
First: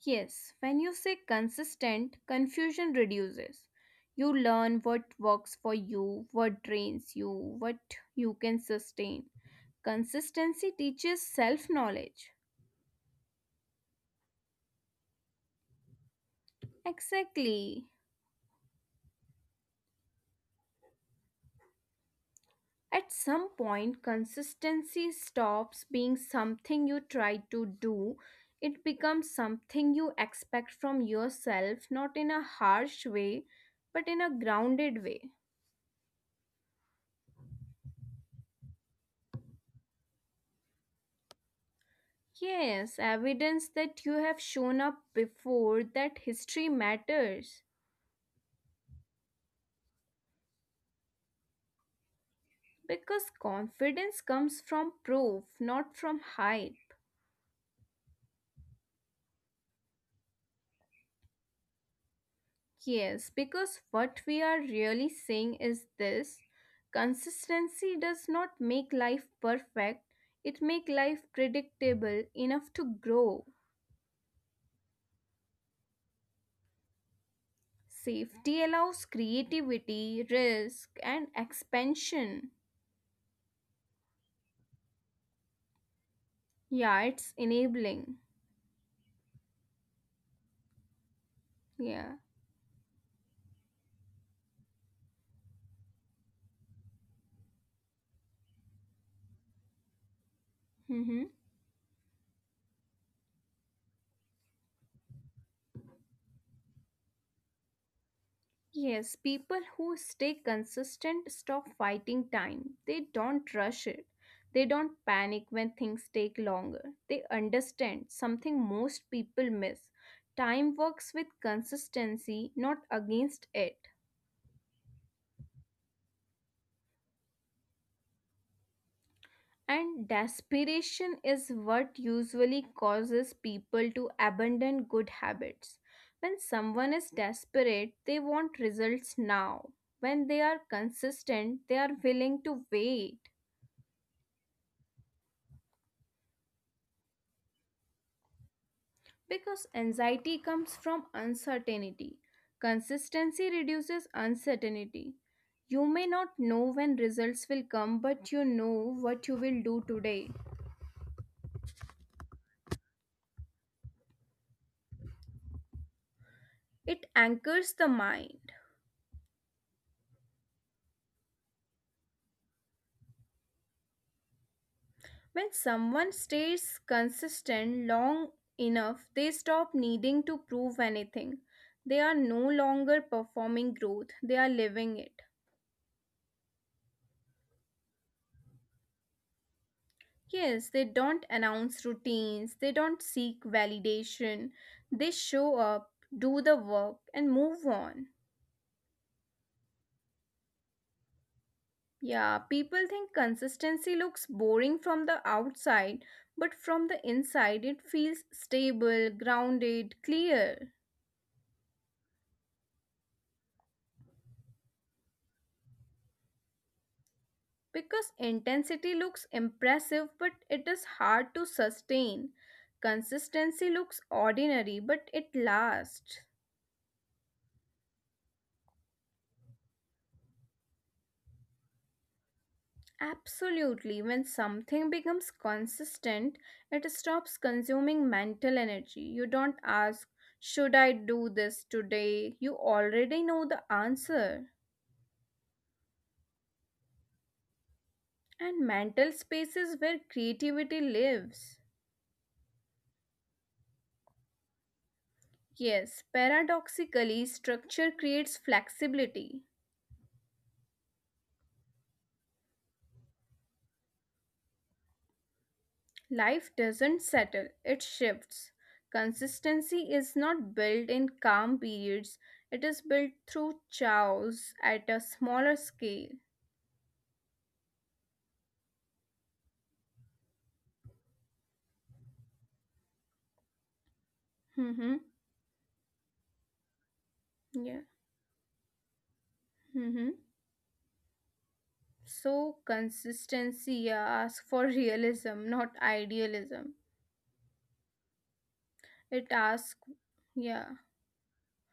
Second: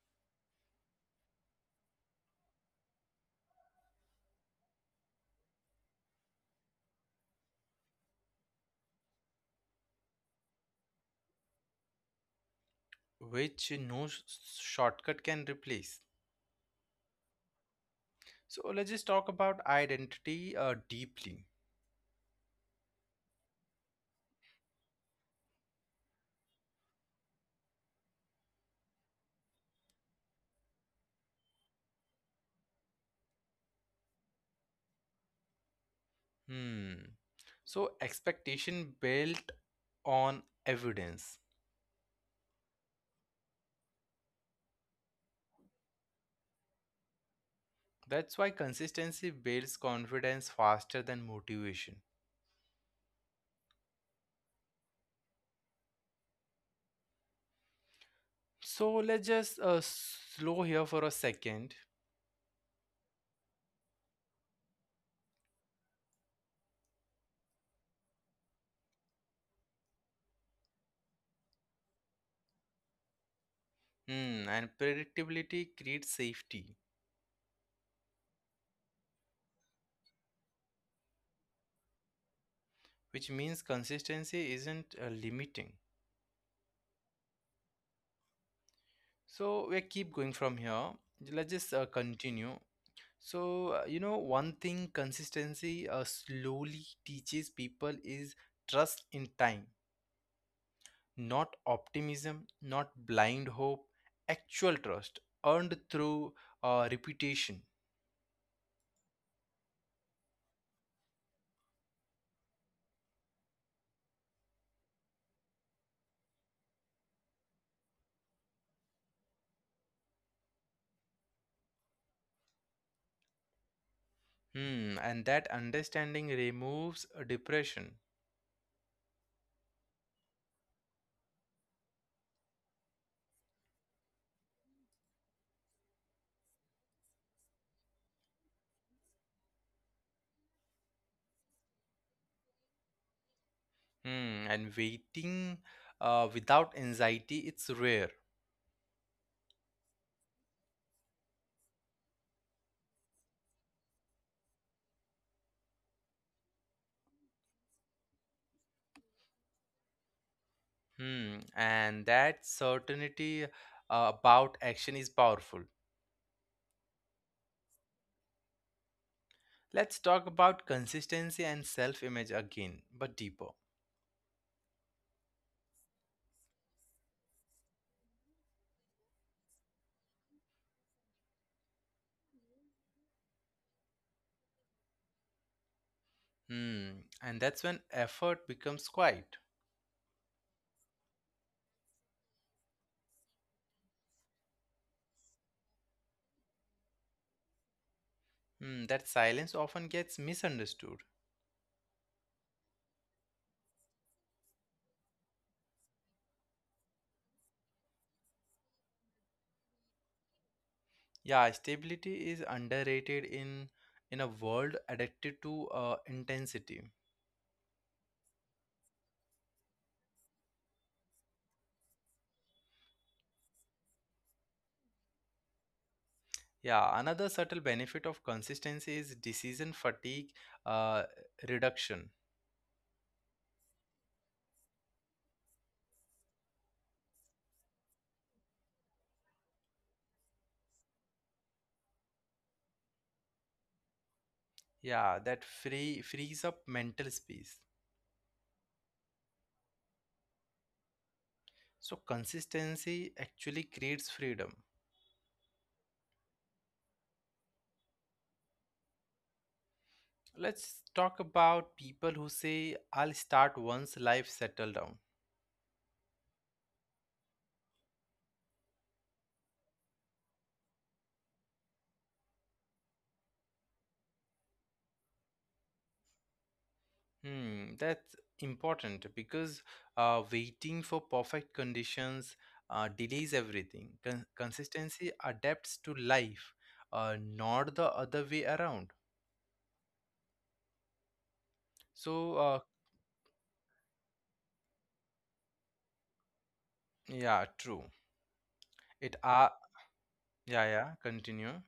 Speaker 2: Yes, when you say consistent, confusion reduces. You learn what works for you, what drains you, what you can sustain. Consistency teaches self knowledge.
Speaker 1: which no sh- shortcut can replace.
Speaker 2: Exactly.
Speaker 1: So let's just talk about identity uh, deeply.
Speaker 2: At some point, consistency stops being something you try to do. It becomes something you expect from yourself, not in a harsh way, but in a grounded way.
Speaker 1: Hmm. So expectation built on evidence.
Speaker 2: Yes, evidence that you have shown up before that history matters.
Speaker 1: That's why consistency builds confidence faster than motivation.
Speaker 2: Because confidence comes from proof, not from hype.
Speaker 1: So let's just uh, slow here for a second.
Speaker 2: Yes, because what we are really saying is this consistency does not make life perfect, it makes life predictable enough to grow.
Speaker 1: Hmm. And predictability creates safety,
Speaker 2: Safety allows creativity, risk, and expansion.
Speaker 1: which means consistency isn't uh, limiting.
Speaker 2: Yeah, it's enabling.
Speaker 1: So we keep going from here. Let's just uh,
Speaker 2: Yeah.
Speaker 1: continue. So, uh, you know, one thing consistency uh, slowly teaches people is trust in time,
Speaker 2: Mm-hmm.
Speaker 1: not optimism, not blind hope, actual trust earned through uh, reputation.
Speaker 2: Yes, people who stay consistent stop fighting time. They don't rush it. They don't panic when things take longer. They understand something most people miss. Time works with consistency, not against it.
Speaker 1: Hmm, and that understanding removes uh, depression.
Speaker 2: And desperation is what usually causes people to abandon good habits. When someone is desperate, they want results now. When they are consistent, they are willing to wait.
Speaker 1: Hmm, and waiting uh, without anxiety, it's rare.
Speaker 2: Because anxiety comes from uncertainty. Consistency reduces uncertainty. You may not know when results will come, but you know what you will do today.
Speaker 1: Hmm, and that certainty uh, about action is powerful.
Speaker 2: It anchors the mind.
Speaker 1: Let's talk about consistency and self image again, but deeper.
Speaker 2: When someone stays consistent long enough, they stop needing to prove anything. They are no longer performing growth, they are living it.
Speaker 1: Hmm. And that's when effort becomes quiet.
Speaker 2: Yes, they don't announce routines, they don't seek validation. They show up, do the work, and move on.
Speaker 1: Hmm. That silence often gets misunderstood.
Speaker 2: Yeah, people think consistency looks boring from the outside, but from the inside, it feels stable, grounded, clear.
Speaker 1: Yeah, stability is underrated in in a world addicted to uh, intensity.
Speaker 2: Because intensity looks impressive, but it is hard to sustain. Consistency looks ordinary, but it lasts.
Speaker 1: Yeah, another subtle benefit of consistency is decision fatigue uh, reduction.
Speaker 2: Absolutely. When something becomes consistent, it stops consuming mental energy. You don't ask, should I do this today? You already know the answer.
Speaker 1: Yeah, that free frees up mental space.
Speaker 2: And mental space is where creativity lives.
Speaker 1: So consistency actually creates freedom.
Speaker 2: Yes, paradoxically, structure creates flexibility.
Speaker 1: Let's talk about people who say, I'll start once life settle down.
Speaker 2: Life doesn't settle, it shifts. Consistency is not built in calm periods, it is built through chaos at a smaller scale.
Speaker 1: Hmm, that's important because uh, waiting for perfect conditions uh, delays everything. Con-
Speaker 2: Mm-hmm.
Speaker 1: consistency adapts to life, uh, not
Speaker 2: Yeah.
Speaker 1: the other way around.
Speaker 2: Mm-hmm.
Speaker 1: So,
Speaker 2: So
Speaker 1: uh,
Speaker 2: consistency, yeah, asks for realism, not idealism.
Speaker 1: yeah, true. It
Speaker 2: It
Speaker 1: are,
Speaker 2: asks,
Speaker 1: yeah,
Speaker 2: yeah,
Speaker 1: yeah, continue.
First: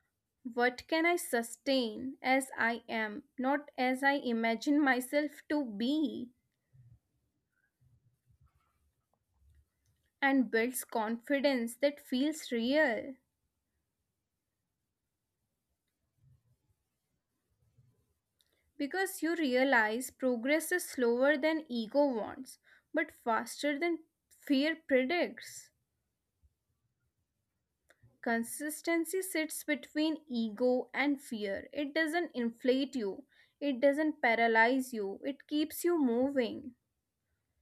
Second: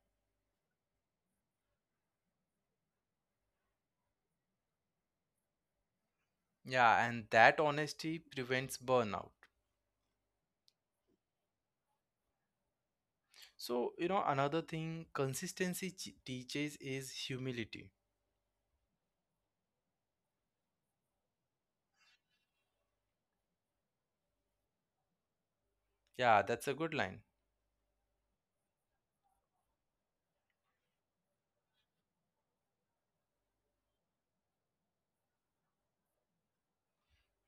Speaker 2: what can I sustain as I am, not as I imagine myself to be,
Speaker 1: Yeah, and that honesty prevents burnout.
Speaker 2: and builds confidence that feels real.
Speaker 1: So, you know, another thing consistency ch- teaches is humility.
Speaker 2: Because you realize progress is slower than ego wants, but faster than fear predicts.
Speaker 1: Yeah, that's a good line.
Speaker 2: Consistency sits between ego and fear. It doesn't inflate you, it doesn't paralyze you, it keeps you moving.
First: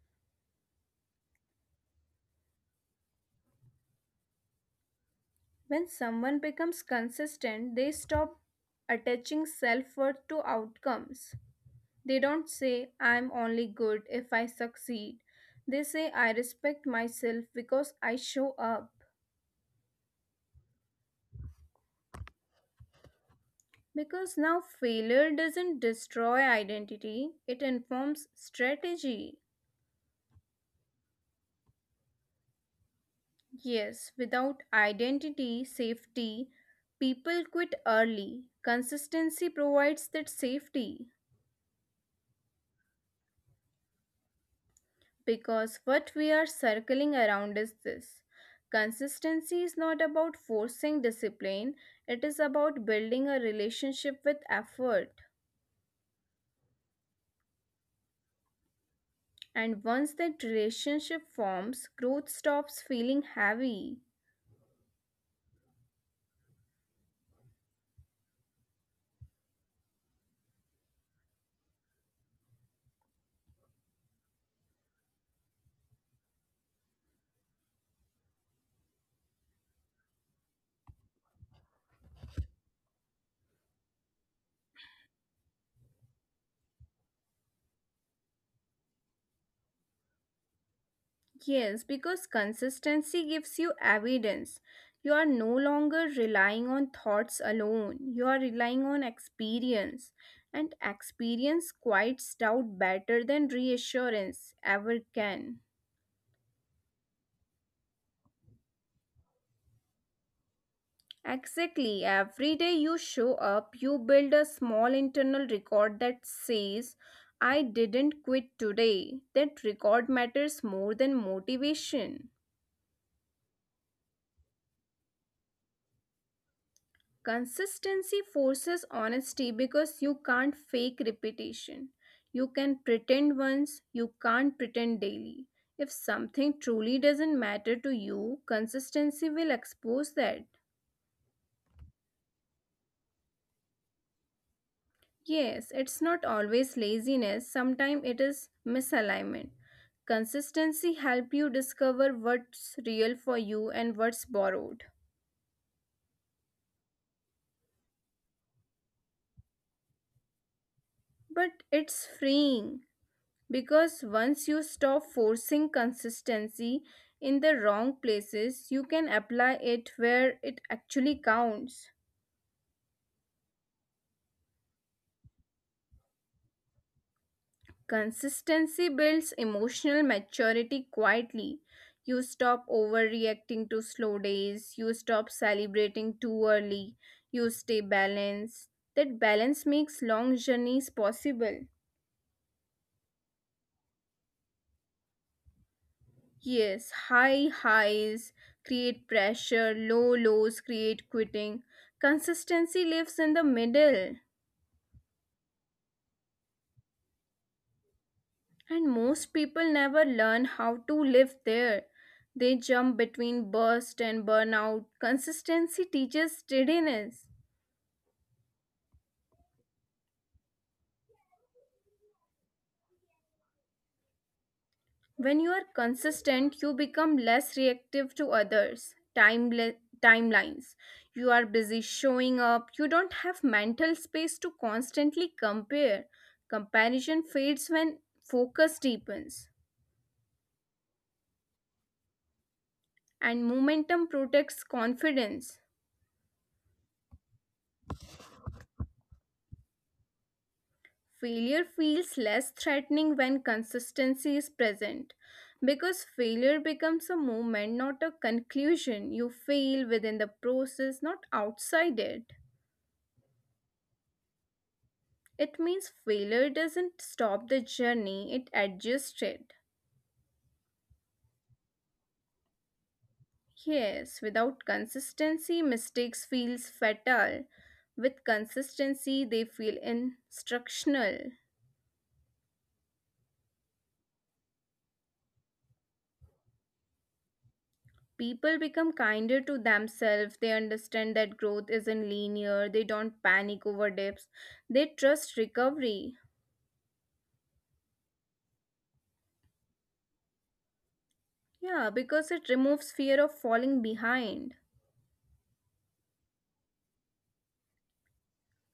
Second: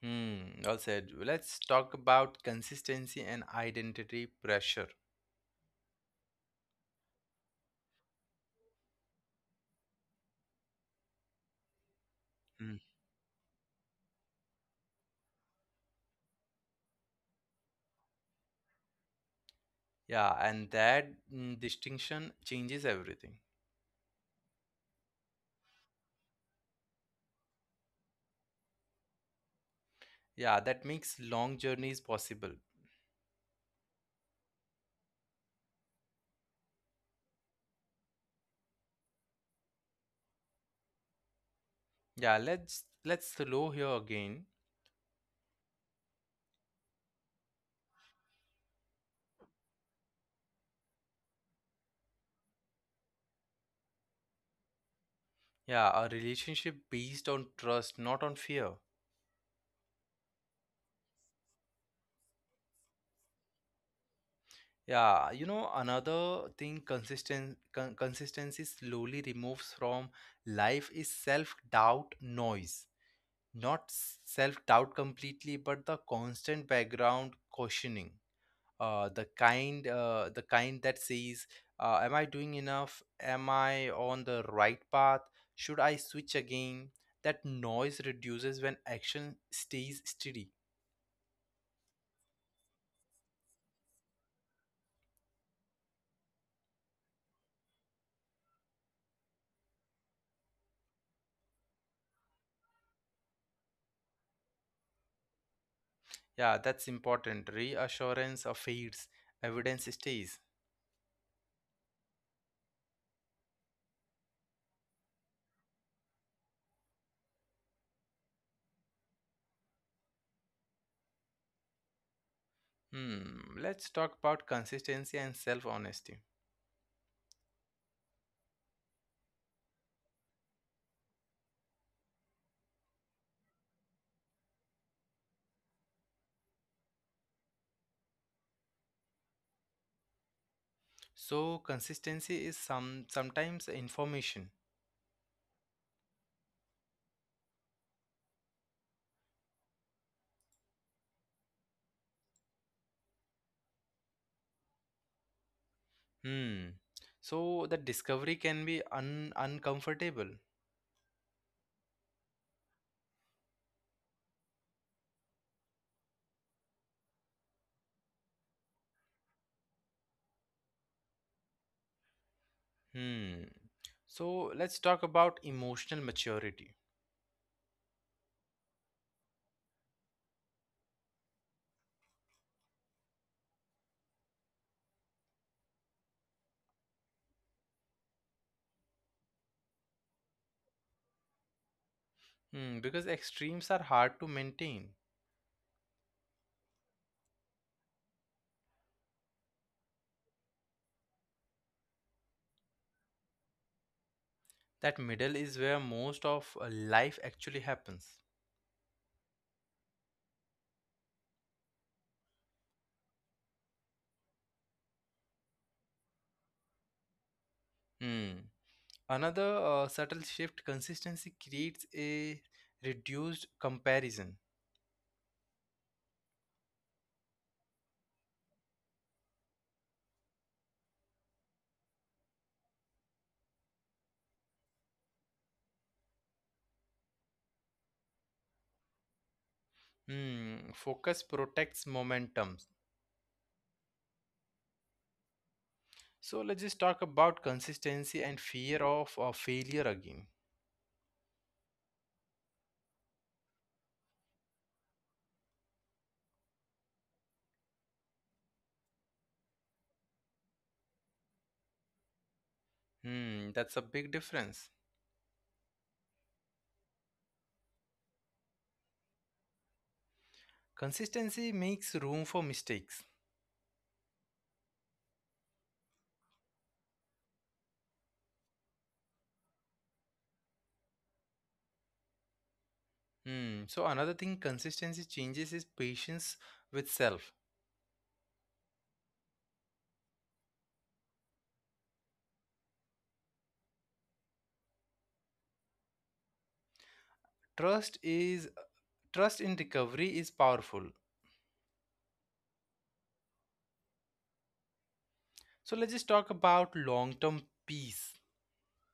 Speaker 1: Hmm, well said. Let's talk about consistency and identity pressure.
Speaker 2: When someone becomes consistent, they stop attaching self worth to outcomes. They don't
Speaker 1: Mm,
Speaker 2: say, I'm only good if I succeed. They say, I respect myself because I show up.
Speaker 1: yeah, and that mm, distinction changes everything.
Speaker 2: Because now failure doesn't destroy identity, it informs strategy.
Speaker 1: Yeah, that makes long journeys possible.
Speaker 2: Yes, without identity, safety, people quit early. Consistency provides that safety
Speaker 1: Yeah, let's let's slow here again.
Speaker 2: because what we are circling around is this. Consistency is not about forcing discipline, it is about building a relationship with effort.
Speaker 1: Yeah, a relationship based on trust, not on fear.
Speaker 2: And once that relationship forms, growth stops feeling heavy.
Speaker 1: Yeah, you know, another thing consistent con- consistency slowly removes from life is self-doubt noise. Not self doubt completely, but the constant background questioning, uh, the kind, uh, the kind that says, uh, "Am I doing enough? Am I on the right path? Should I switch again?" That noise reduces when action stays steady.
Speaker 2: Yes, because consistency gives you evidence. You are no longer relying on thoughts alone, you are relying on experience. And experience quiets doubt better than reassurance ever can.
Speaker 1: Yeah, that's important. Reassurance uh, fades, evidence stays.
Speaker 2: Exactly, every day you show up, you build a small internal record that says, I didn't quit today. That record matters more than motivation.
Speaker 1: Hmm. Let's talk about consistency and self honesty.
Speaker 2: Consistency forces honesty because you can't fake repetition. You can pretend once, you can't pretend daily. If something truly doesn't matter to you, consistency will expose that.
Speaker 1: So consistency is some sometimes information.
Speaker 2: Yes, it's not always laziness, sometimes it is misalignment. Consistency help you discover what's real for you and what's borrowed.
Speaker 1: Hmm. So that discovery can be un uncomfortable.
Speaker 2: But it's freeing, because once you stop forcing consistency in the wrong places, you can apply it where it actually counts.
Speaker 1: Hmm. So let's talk about emotional maturity.
Speaker 2: Consistency builds emotional maturity quietly. You stop overreacting to slow days, you stop celebrating too early, you stay balanced. That balance makes long journeys possible.
Speaker 1: Hmm. Because extremes are hard to maintain.
Speaker 2: Yes, high highs create pressure, low lows create quitting. Consistency lives in the middle,
Speaker 1: That middle is where most of uh, life actually happens.
Speaker 2: and most people never learn how to live there. They jump between burst and burnout. Consistency teaches steadiness.
Speaker 1: Hmm. Another uh, subtle shift consistency creates a reduced comparison.
Speaker 2: When you are consistent, you become less reactive to others, timele- timelines. You are busy showing up. You don't have mental space to constantly compare. Comparison fades when focus deepens,
Speaker 1: Hmm. Focus protects momentum.
Speaker 2: and momentum protects confidence.
Speaker 1: So let's just talk about consistency and fear of uh, failure again.
Speaker 2: Failure feels less threatening when consistency is present because failure becomes a moment, not a conclusion. You fail within the process, not outside it.
Speaker 1: Hmm, that's a big difference.
Speaker 2: It means failure doesn't stop the journey, it adjusts it.
Speaker 1: Consistency makes room for mistakes.
Speaker 2: Yes, without consistency, mistakes feels fatal. With consistency, they feel instructional.
Speaker 1: Hmm, so another thing consistency changes is patience with self.
Speaker 2: People become kinder to themselves. They understand that growth isn't linear. They don't panic over dips. They trust recovery.
Speaker 1: Trust is Trust in recovery is powerful.
Speaker 2: Yeah, because it removes fear of falling behind.
Speaker 1: So let's just talk about long-term peace.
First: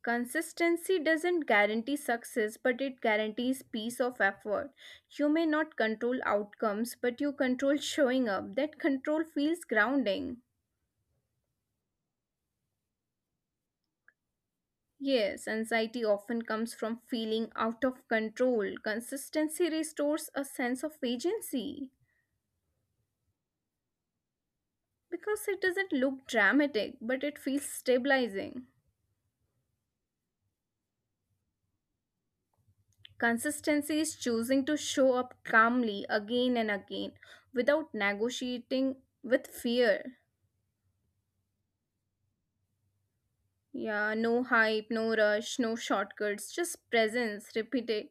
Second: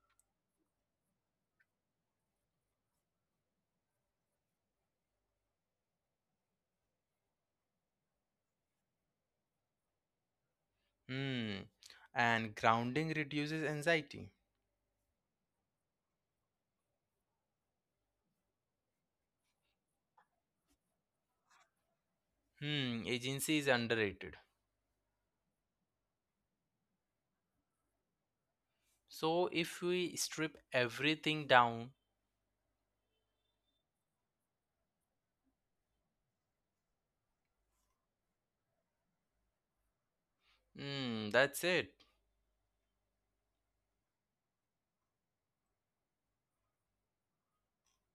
Speaker 2: Consistency doesn't guarantee success, but it guarantees peace of effort. You may not control outcomes, but you control showing up. That control feels grounding.
Speaker 1: Hmm, and grounding reduces anxiety.
Speaker 2: Yes, anxiety often comes from feeling out of control. Consistency restores a sense of agency
Speaker 1: Hmm, agency is underrated.
Speaker 2: because it doesn't look dramatic, but it feels stabilizing.
Speaker 1: So if we strip everything down,
Speaker 2: Consistency is choosing to show up calmly again and again without negotiating with fear.
Speaker 1: hmm, that's it.
Speaker 2: Yeah, no hype, no rush, no shortcuts, just presence, repeated.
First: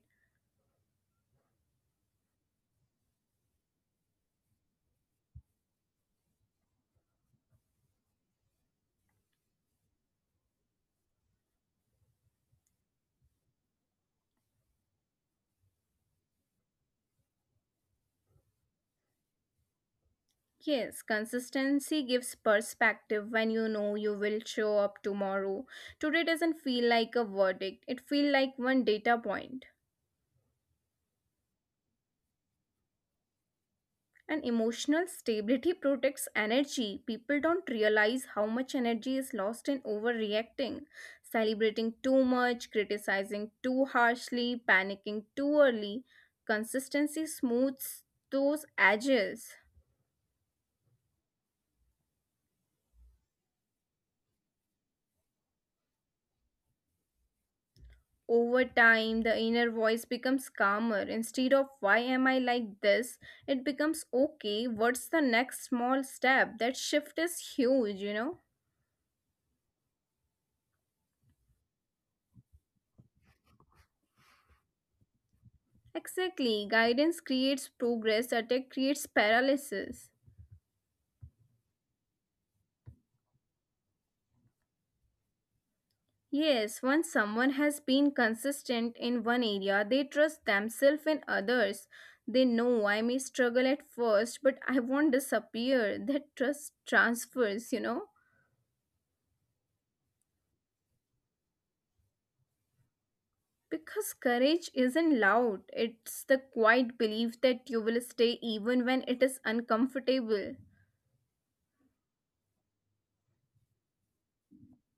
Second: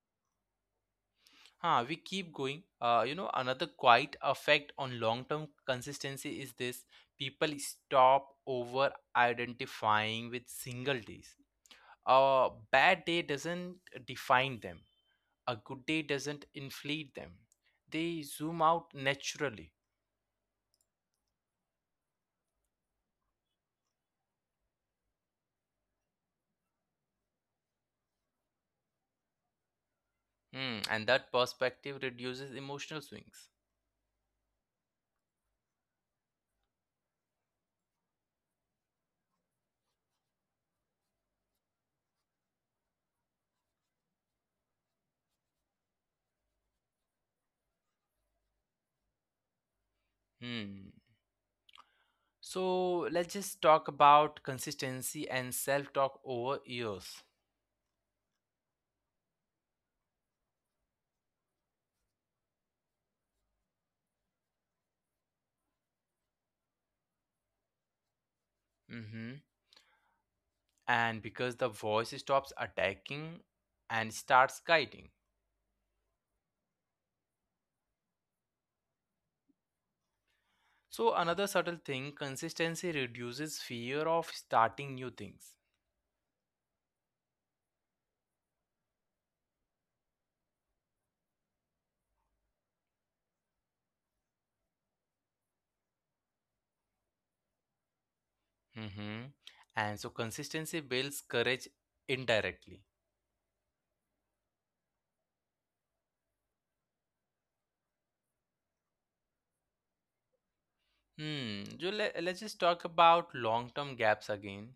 Speaker 1: Huh, we keep going. Uh, you know, another quiet effect on long-term consistency is this: people stop over-identifying with single days. A bad day doesn't define them. A good day doesn't inflate them. They zoom out naturally.
Speaker 2: Yes, consistency gives perspective when you know you will show up tomorrow. Today doesn't feel like a verdict, it feels like one data point.
Speaker 1: Hmm, and that perspective reduces emotional swings.
Speaker 2: And emotional stability protects energy. People don't realize how much energy is lost in overreacting, celebrating too much, criticizing too harshly, panicking too early. Consistency smooths those edges.
Speaker 1: Hmm. So let's just talk about consistency and self-talk over years.
Speaker 2: Over time, the inner voice becomes calmer. Instead of why am I like this, it becomes okay, what's the next small step? That shift is huge, you know?
Speaker 1: Mm-hmm. And because the voice stops attacking and starts guiding.
Speaker 2: Exactly. Guidance creates progress, attack creates paralysis.
Speaker 1: So, another subtle thing consistency reduces fear of starting new things.
Speaker 2: Yes, once someone has been consistent in one area, they trust themselves and others. They know I may struggle at first, but I won't disappear. That trust transfers, you know?
Speaker 1: Mhm. And so, consistency builds courage indirectly.
Speaker 2: Because courage isn't loud, it's the quiet belief that you will stay even when it is uncomfortable.
Speaker 1: Hmm. So le- let's just talk about long term gaps again.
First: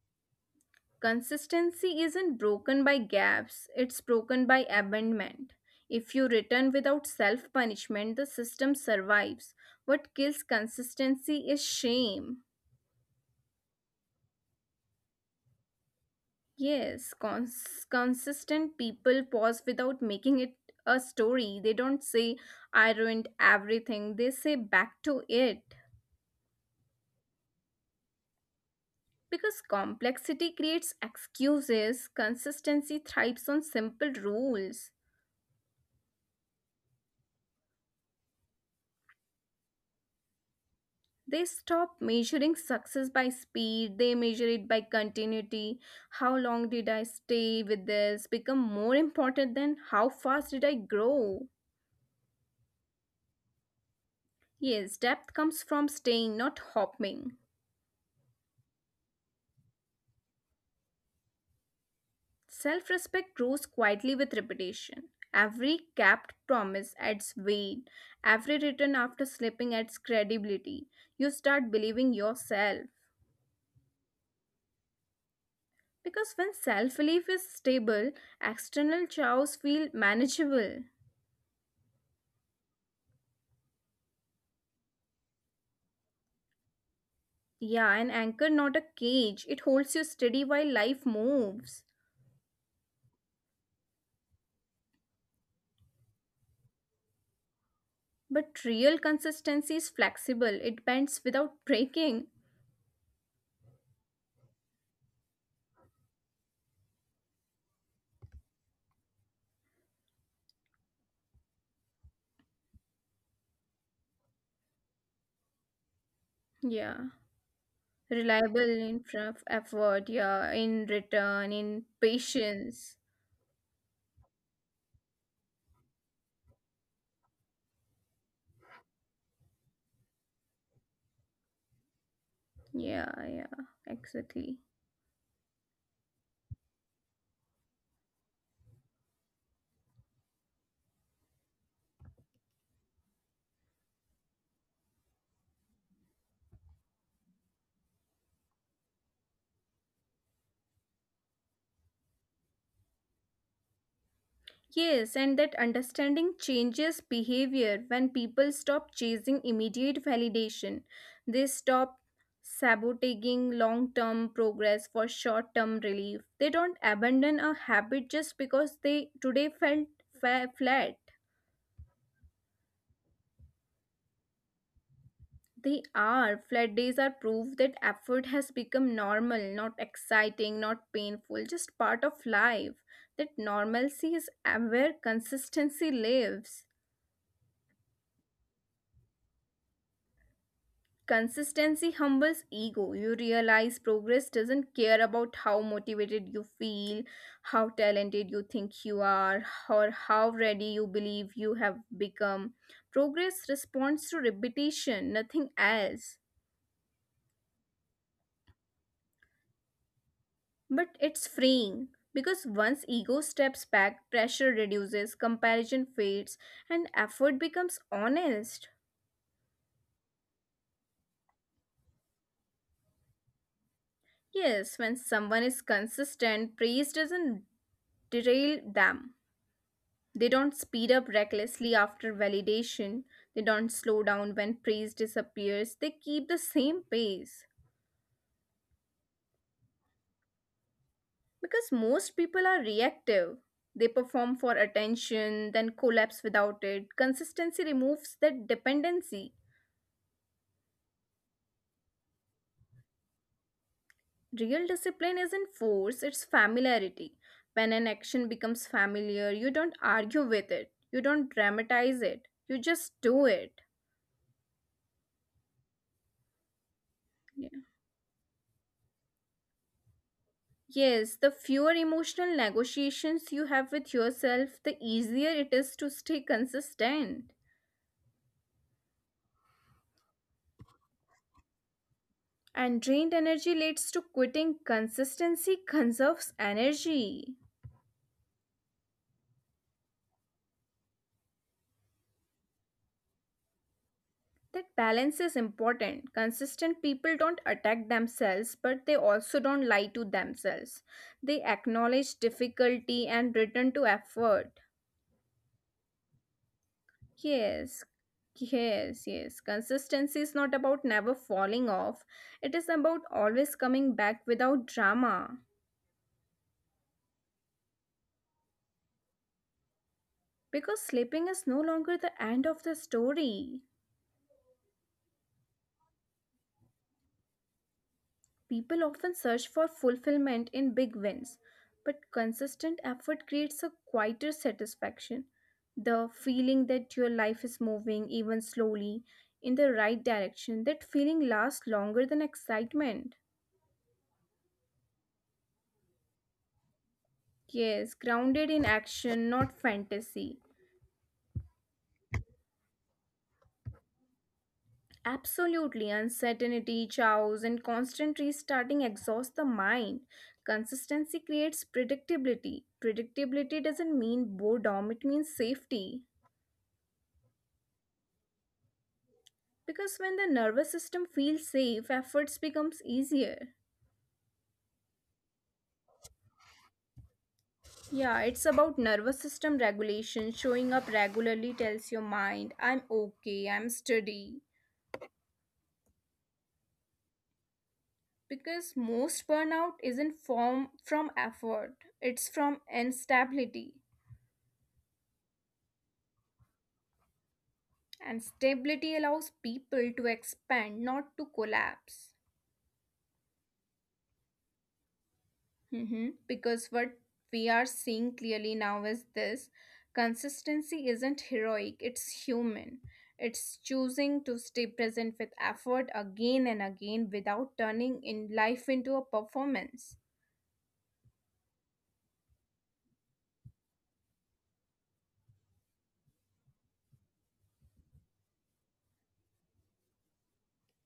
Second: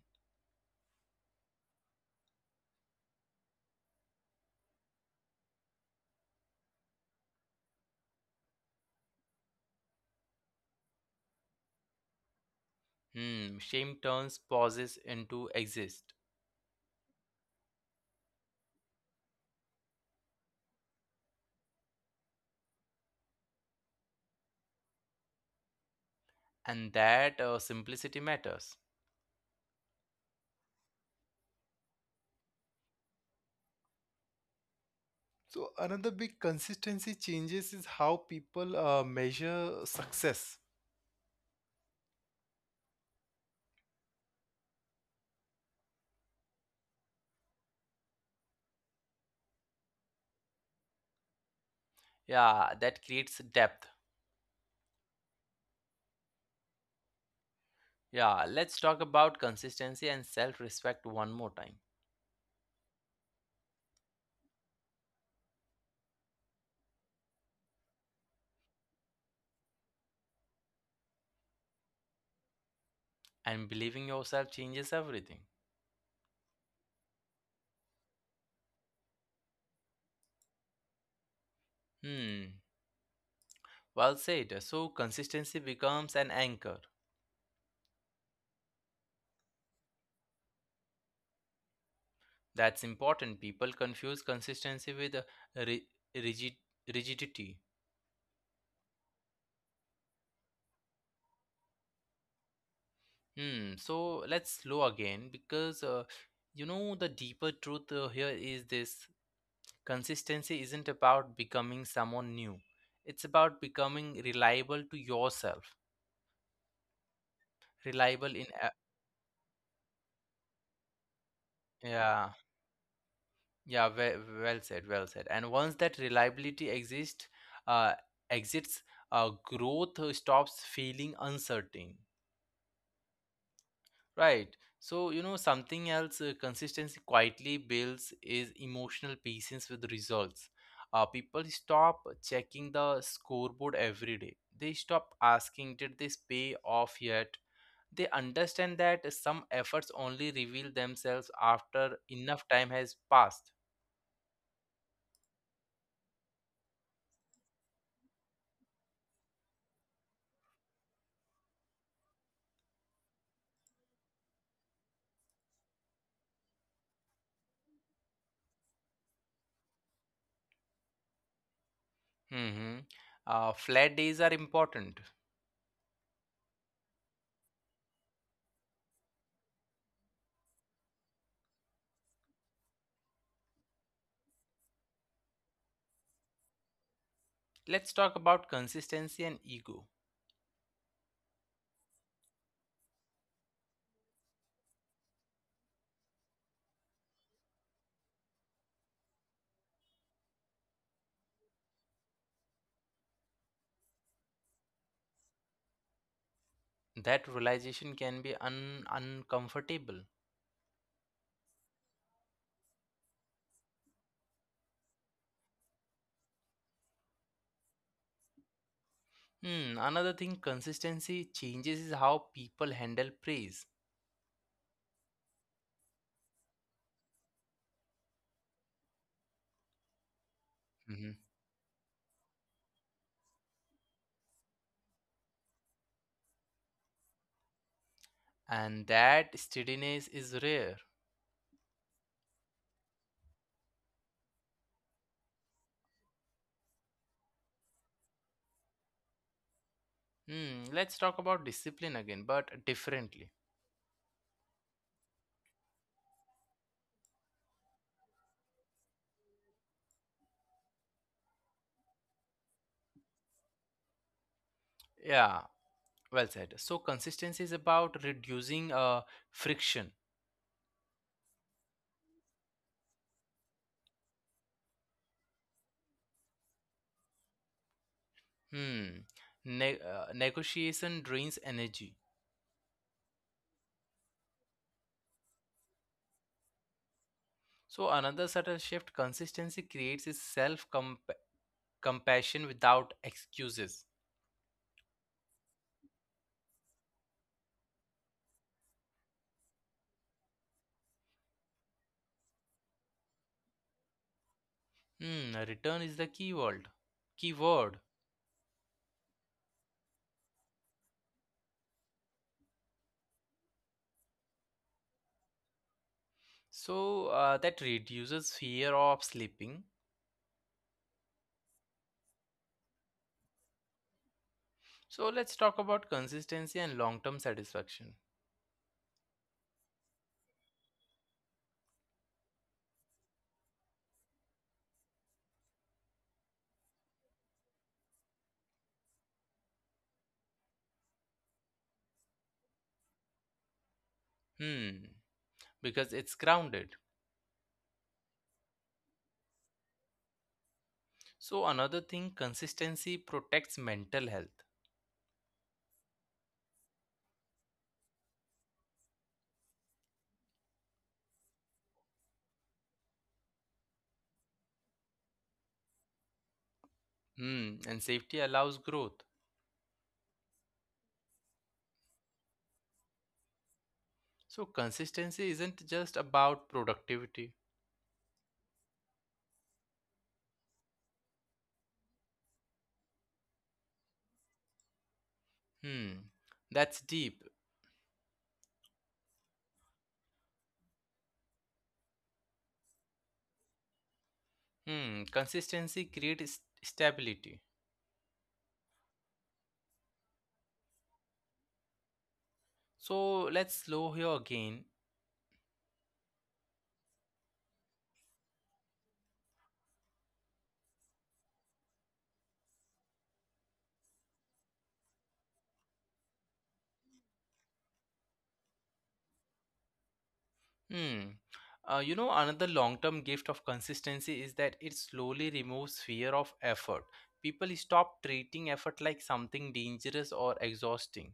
Speaker 2: Consistency isn't broken by gaps, it's broken by abandonment. If you return without self punishment, the system survives. What kills consistency is shame.
Speaker 1: Hmm. Shame turns pauses into exist,
Speaker 2: Yes, cons- consistent people pause without making it a story. They don't say, I ruined everything, they say, back to it.
Speaker 1: and that uh, simplicity matters.
Speaker 2: Because complexity creates excuses, consistency thrives on simple rules.
Speaker 1: So another big consistency changes is how people uh, measure success.
Speaker 2: They stop measuring success by speed, they measure it by continuity. How long did I stay with this? Become more important than how fast did I grow?
Speaker 1: Yeah, that creates depth.
Speaker 2: Yes, depth comes from staying, not hopping.
Speaker 1: Yeah, let's talk about consistency and self respect one more time.
Speaker 2: Self respect grows quietly with repetition. Every capped promise adds weight, every return after slipping adds credibility. You start believing yourself.
Speaker 1: And believing yourself changes everything.
Speaker 2: Because when self belief is stable, external chaos feel manageable.
Speaker 1: Hmm, well said. So, consistency becomes an anchor.
Speaker 2: Yeah, an anchor, not a cage. It holds you steady while life moves.
Speaker 1: That's important. People confuse consistency with uh, ri- rigid- rigidity.
Speaker 2: But real consistency is flexible, it bends without breaking.
Speaker 1: Hmm, so let's slow again because uh, you know the deeper truth uh, here is this consistency isn't about becoming someone new, it's about becoming reliable to yourself,
Speaker 2: Yeah.
Speaker 1: reliable in
Speaker 2: Reliable
Speaker 1: a-
Speaker 2: in front of effort, yeah, in return, in
Speaker 1: yeah.
Speaker 2: patience.
Speaker 1: Yeah well, well said well said and once that reliability exists uh exits uh growth uh, stops feeling uncertain.
Speaker 2: Yeah, yeah,
Speaker 1: Right,
Speaker 2: exactly.
Speaker 1: so you know something else, uh, consistency quietly builds is emotional patience with results. Uh people stop checking the scoreboard every day. They stop asking, did this pay off yet? They understand that some efforts only reveal themselves after enough time has passed.
Speaker 2: Yes, and that understanding changes behavior when people stop chasing immediate validation. They stop sabotaging long term progress for short term relief. They don't abandon a habit just because they today felt fa- flat.
Speaker 1: Hmm. Uh, flat days are important.
Speaker 2: They are. Flat days are proof that effort has become normal, not exciting, not painful, just part of life. That normalcy is where consistency lives.
Speaker 1: Let's talk about consistency and ego.
Speaker 2: Consistency humbles ego. You realize progress doesn't care about how motivated you feel, how talented you think you are, or how ready you believe you have become. Progress responds to repetition, nothing else.
Speaker 1: That realization can be un- uncomfortable.
Speaker 2: But it's freeing because once ego steps back, pressure reduces, comparison fades, and effort becomes honest.
Speaker 1: Hmm, another thing, consistency changes is how people handle praise.
Speaker 2: Yes, when someone is consistent, praise doesn't derail them. They don't speed
Speaker 1: Hmm,
Speaker 2: up recklessly after validation. They don't slow down when praise disappears. They keep the same pace.
Speaker 1: and that steadiness is rare.
Speaker 2: Because most people are reactive. They perform for attention, then collapse without it. Consistency removes that dependency.
Speaker 1: Hmm, let's talk about discipline again, but differently.
Speaker 2: Real discipline isn't force, it's familiarity. When an action becomes familiar, you don't argue with it, you don't dramatize it, you just do it.
Speaker 1: Yeah, well said. So
Speaker 2: Yeah.
Speaker 1: consistency is about reducing uh, friction.
Speaker 2: Yes, the fewer emotional negotiations you have with yourself, the easier it is to stay consistent.
Speaker 1: Hmm, ne- uh, negotiation drains energy.
Speaker 2: And drained energy leads to quitting. Consistency conserves energy.
Speaker 1: So another subtle shift consistency creates is self compassion without excuses.
Speaker 2: That balance is important. Consistent people don't attack themselves, but they also don't lie to themselves. They acknowledge difficulty and return to effort.
Speaker 1: Hmm, return is the keyword. Keyword.
Speaker 2: Yes, yes, yes. Consistency is not about never falling off, it is about always coming back without drama.
Speaker 1: So uh, that reduces fear of sleeping.
Speaker 2: Because sleeping is no longer the end of the story.
Speaker 1: So let's talk about consistency and long-term satisfaction.
Speaker 2: People often search for fulfillment in big wins, but consistent effort creates a quieter satisfaction. The feeling that your life is moving, even slowly, in the right direction, that feeling lasts longer than excitement.
Speaker 1: Hmm, because it's grounded.
Speaker 2: Yes, grounded in action, not fantasy.
Speaker 1: So another thing, consistency protects mental health.
Speaker 2: Absolutely, uncertainty, chaos, and constant restarting exhaust the mind. Consistency creates predictability. Predictability doesn't mean boredom, it means safety.
Speaker 1: Hmm, and safety allows growth.
Speaker 2: Because when the nervous system feels safe, efforts becomes easier.
Speaker 1: So consistency isn't just about productivity.
Speaker 2: Yeah, it's about nervous system regulation. Showing up regularly tells your mind, I'm okay, I'm steady.
Speaker 1: Hmm, that's deep.
Speaker 2: Because most burnout isn't form from effort, it's from instability.
Speaker 1: Hmm, consistency creates stability.
Speaker 2: And stability allows people to expand, not to collapse.
Speaker 1: So let's slow here again.
Speaker 2: Mhm. Because what we are seeing clearly now is this consistency isn't heroic, it's human. It's choosing to stay present with effort again and again without turning in life into a performance.
Speaker 1: Hmm. Uh, you know, another long term gift of consistency is that it slowly removes fear of effort. People stop treating effort like something dangerous or exhausting.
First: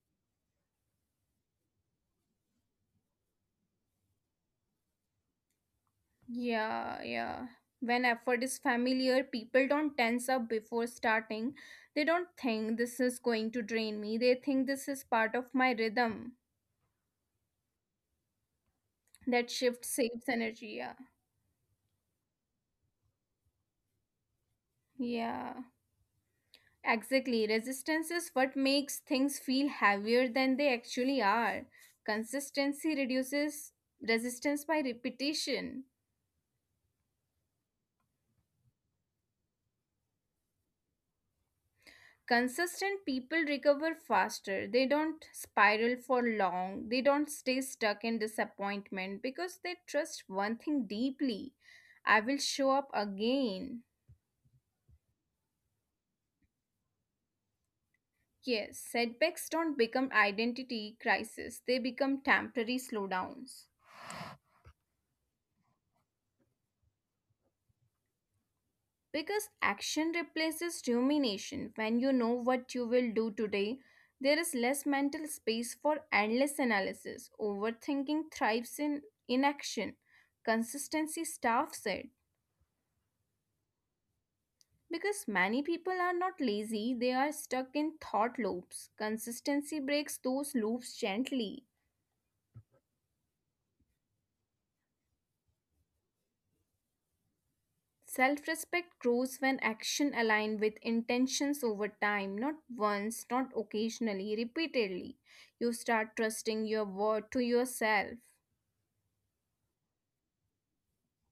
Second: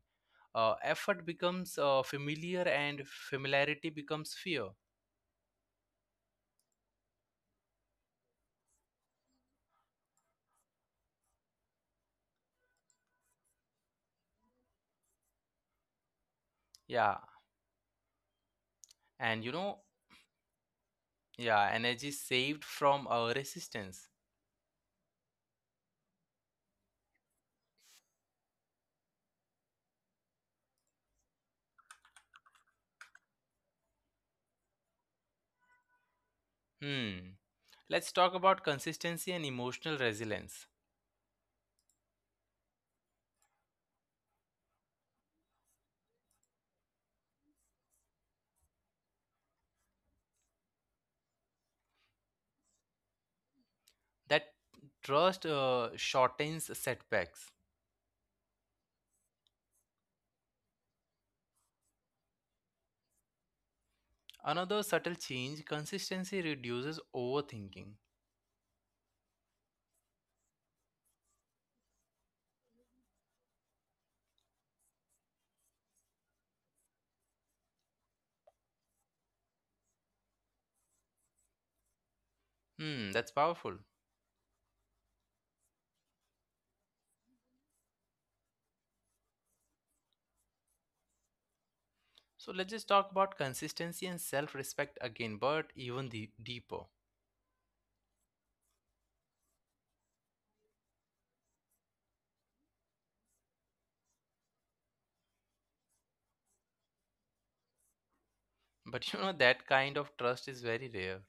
Speaker 1: Uh, effort becomes uh, familiar, and familiarity becomes fear.
Speaker 2: Yeah, yeah. When effort is familiar, people don't tense up before starting. They don't think this is going to drain me. They think this is part of my rhythm.
Speaker 1: Yeah. And you
Speaker 2: That
Speaker 1: know,
Speaker 2: shift saves energy. yeah
Speaker 1: yeah, energy saved from uh, resistance.
Speaker 2: yeah exactly, resistance is what makes things feel heavier than they actually are. Consistency reduces resistance by repetition.
Speaker 1: Hmm. Let's talk about consistency and emotional resilience.
Speaker 2: Consistent people recover faster, they don't spiral for long, they don't stay stuck in disappointment because they trust one thing deeply: I will show up again.
Speaker 1: That trust uh, shortens setbacks.
Speaker 2: Yes, setbacks don't become identity crisis, they become temporary slowdowns.
Speaker 1: Another subtle change consistency reduces overthinking.
Speaker 2: Because action replaces rumination. When you know what you will do today, there is less mental space for endless analysis. Overthinking thrives in inaction. Consistency staffs it.
Speaker 1: Hmm, that's powerful.
Speaker 2: Because many people are not lazy, they are stuck in thought loops. Consistency breaks those loops gently.
Speaker 1: So let's just talk about consistency and self respect again, but even the deeper.
Speaker 2: Self respect grows when action aligns with intentions over time, not once, not occasionally, repeatedly. You start trusting your word to yourself.
Speaker 1: But you know, that kind of trust is very rare.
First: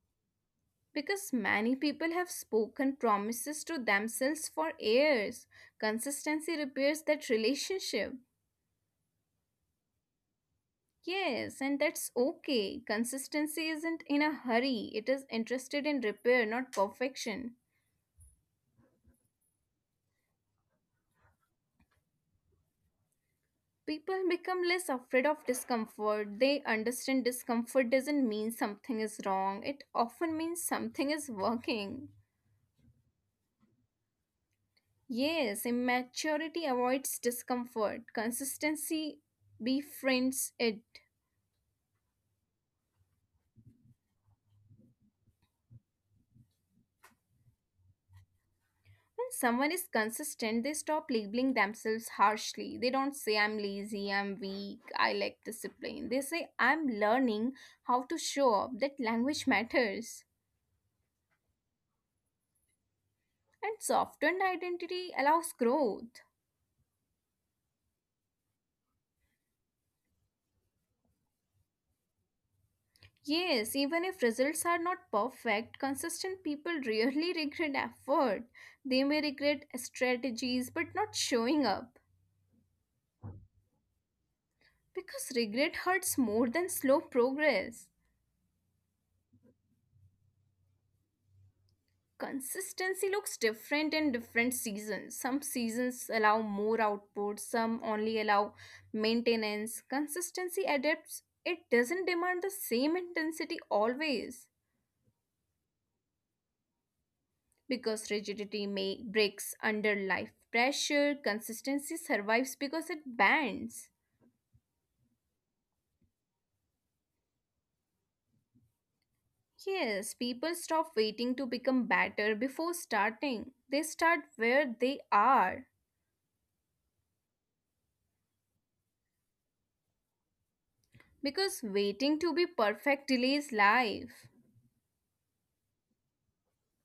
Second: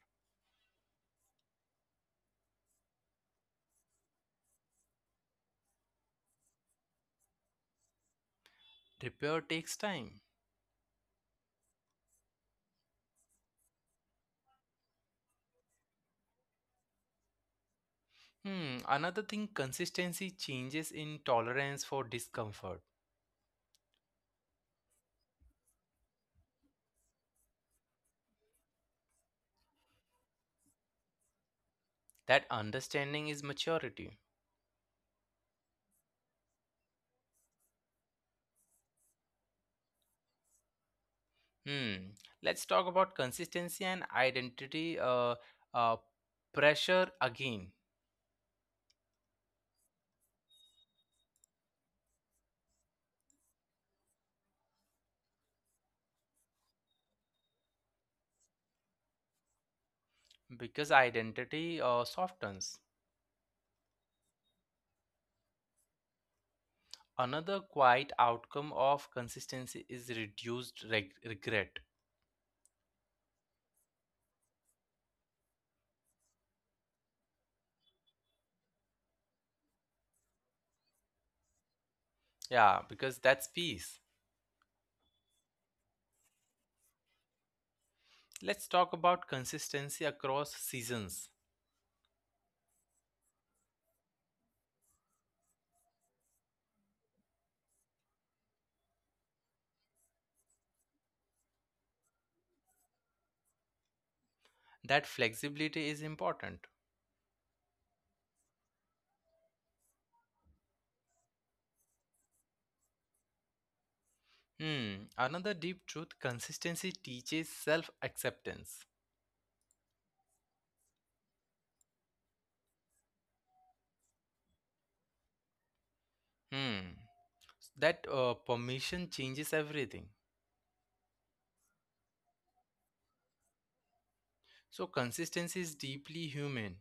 Speaker 2: Because many people have spoken promises to themselves for years. Consistency repairs that relationship.
Speaker 1: Repair takes time.
Speaker 2: Yes, and that's okay. Consistency isn't in a hurry, it is interested in repair, not perfection.
Speaker 1: Hmm, another thing consistency changes in tolerance for discomfort.
Speaker 2: People become less afraid of discomfort. They understand discomfort doesn't mean something is wrong, it often means something is working.
Speaker 1: That understanding is maturity.
Speaker 2: Yes, immaturity avoids discomfort, consistency befriends it.
Speaker 1: Hmm. Let's talk about consistency and identity uh, uh, pressure again,
Speaker 2: When someone is consistent, they stop labeling themselves harshly. They don't say, I'm lazy, I'm weak, I lack discipline. They say, I'm learning how to show up. That language matters.
Speaker 1: because identity uh, softens.
Speaker 2: And softened identity allows growth.
Speaker 1: Another quiet outcome of consistency is reduced reg- regret.
Speaker 2: Yes, even if results are not perfect, consistent people rarely regret effort. They may regret strategies but not showing up,
Speaker 1: Yeah, because that's peace.
Speaker 2: because regret hurts more than slow progress.
Speaker 1: Let's talk about consistency across seasons.
Speaker 2: Consistency looks different in different seasons. Some seasons allow more output, some only allow maintenance. Consistency adapts, it doesn't demand the same intensity always.
Speaker 1: That flexibility is important.
Speaker 2: Because rigidity may breaks under life pressure, consistency survives because it bends.
Speaker 1: Hmm. Another deep truth consistency teaches self acceptance.
Speaker 2: Yes, people stop waiting to become better before starting, they start where they are.
Speaker 1: Hmm. That uh, permission changes everything.
Speaker 2: Because waiting to be perfect delays life.
Speaker 1: So consistency is deeply human.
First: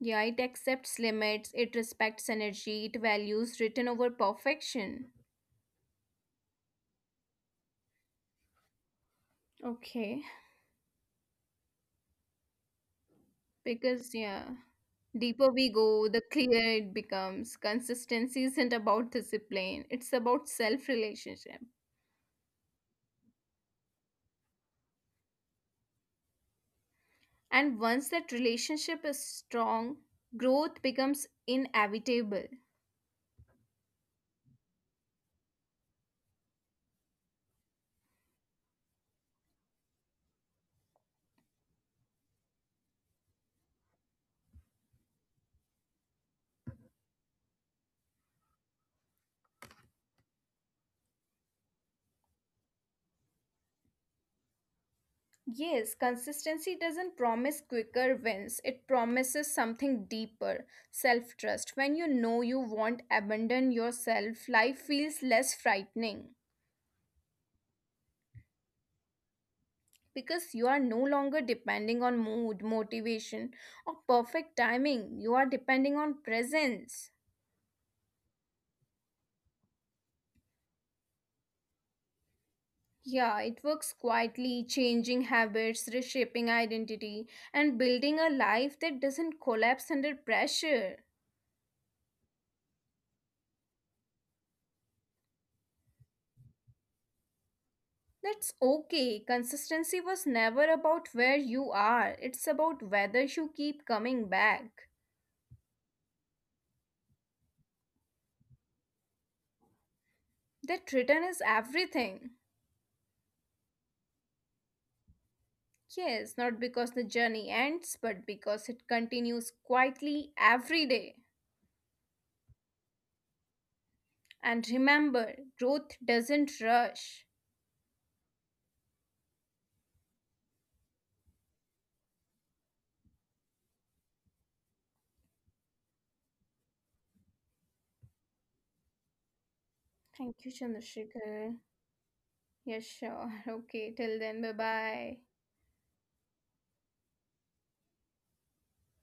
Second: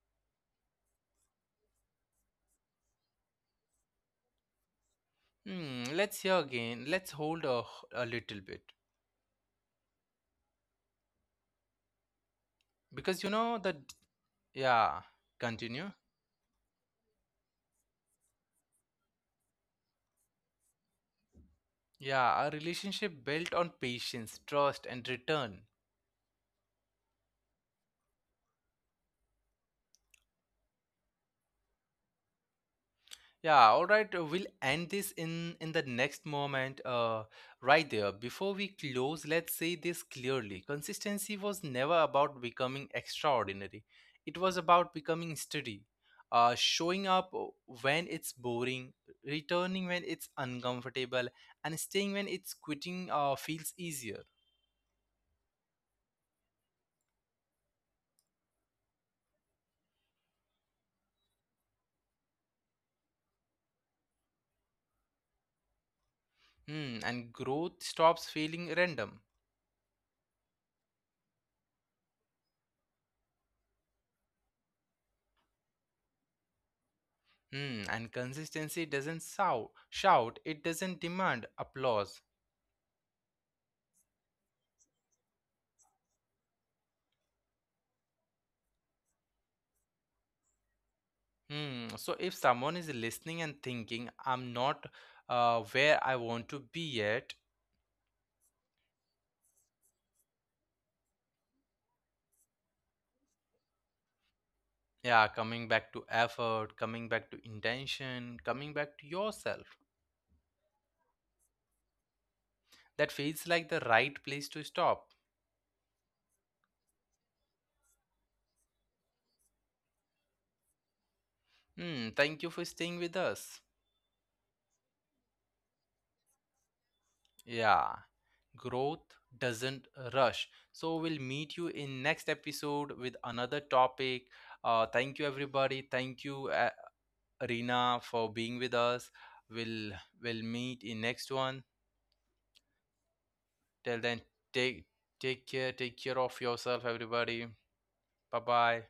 Speaker 2: Yeah, it accepts limits, it respects energy, it values written over perfection.
Speaker 1: Hmm, let's hear again. Let's hold a, a little bit.
Speaker 2: Okay.
Speaker 1: Because you know that,
Speaker 2: Because, yeah,
Speaker 1: yeah,
Speaker 2: deeper we
Speaker 1: continue.
Speaker 2: go, the clearer it becomes. Consistency isn't about discipline, it's about self relationship.
Speaker 1: Yeah, a relationship built on patience, trust, and return.
Speaker 2: And once that relationship is strong, growth becomes inevitable.
Speaker 1: Yeah, all right. uh, We'll end this in in the next moment, uh, right there. Before we close, let's say this clearly. Consistency was never about becoming extraordinary. It was about becoming steady, uh, showing up uh, when it's boring, returning when it's uncomfortable, and staying when it's quitting uh, feels easier.
Speaker 2: Yes, consistency doesn't promise quicker wins, it promises something deeper: self trust. When you know you won't abandon yourself, life feels less frightening.
Speaker 1: Hmm, and growth stops feeling random.
Speaker 2: Because you are no longer depending on mood, motivation, or perfect timing. You are depending on presence.
Speaker 1: Hmm, and consistency doesn't shout, shout. It doesn't demand applause.
Speaker 2: Yeah, it works quietly, changing habits, reshaping identity, and building a life that doesn't collapse under pressure.
Speaker 1: Hmm. So if someone is listening and thinking, I'm not uh, where I want to be yet,
Speaker 2: That's okay. Consistency was never about where you are, it's about whether you keep coming back.
Speaker 1: yeah, coming back to effort, coming back to intention, coming back to yourself,
Speaker 2: That return is everything.
Speaker 1: that feels like the right place to stop.
Speaker 2: Yes, not because the journey ends, but because it continues quietly every day.
Speaker 1: Hmm. Thank you for staying with us.
Speaker 2: And remember, growth doesn't rush.
Speaker 1: Yeah, growth doesn't rush. So we'll meet you in next episode with another topic. Uh, thank you everybody. Thank you, uh, Rina, for being with us. We'll
Speaker 2: Thank you,
Speaker 1: we'll meet in next
Speaker 2: Chandrasekhar.
Speaker 1: one.
Speaker 2: Yes, sure. Okay,
Speaker 1: Till
Speaker 2: till
Speaker 1: then,
Speaker 2: then, bye
Speaker 1: take
Speaker 2: bye.
Speaker 1: take care, take care of yourself, everybody. Bye bye.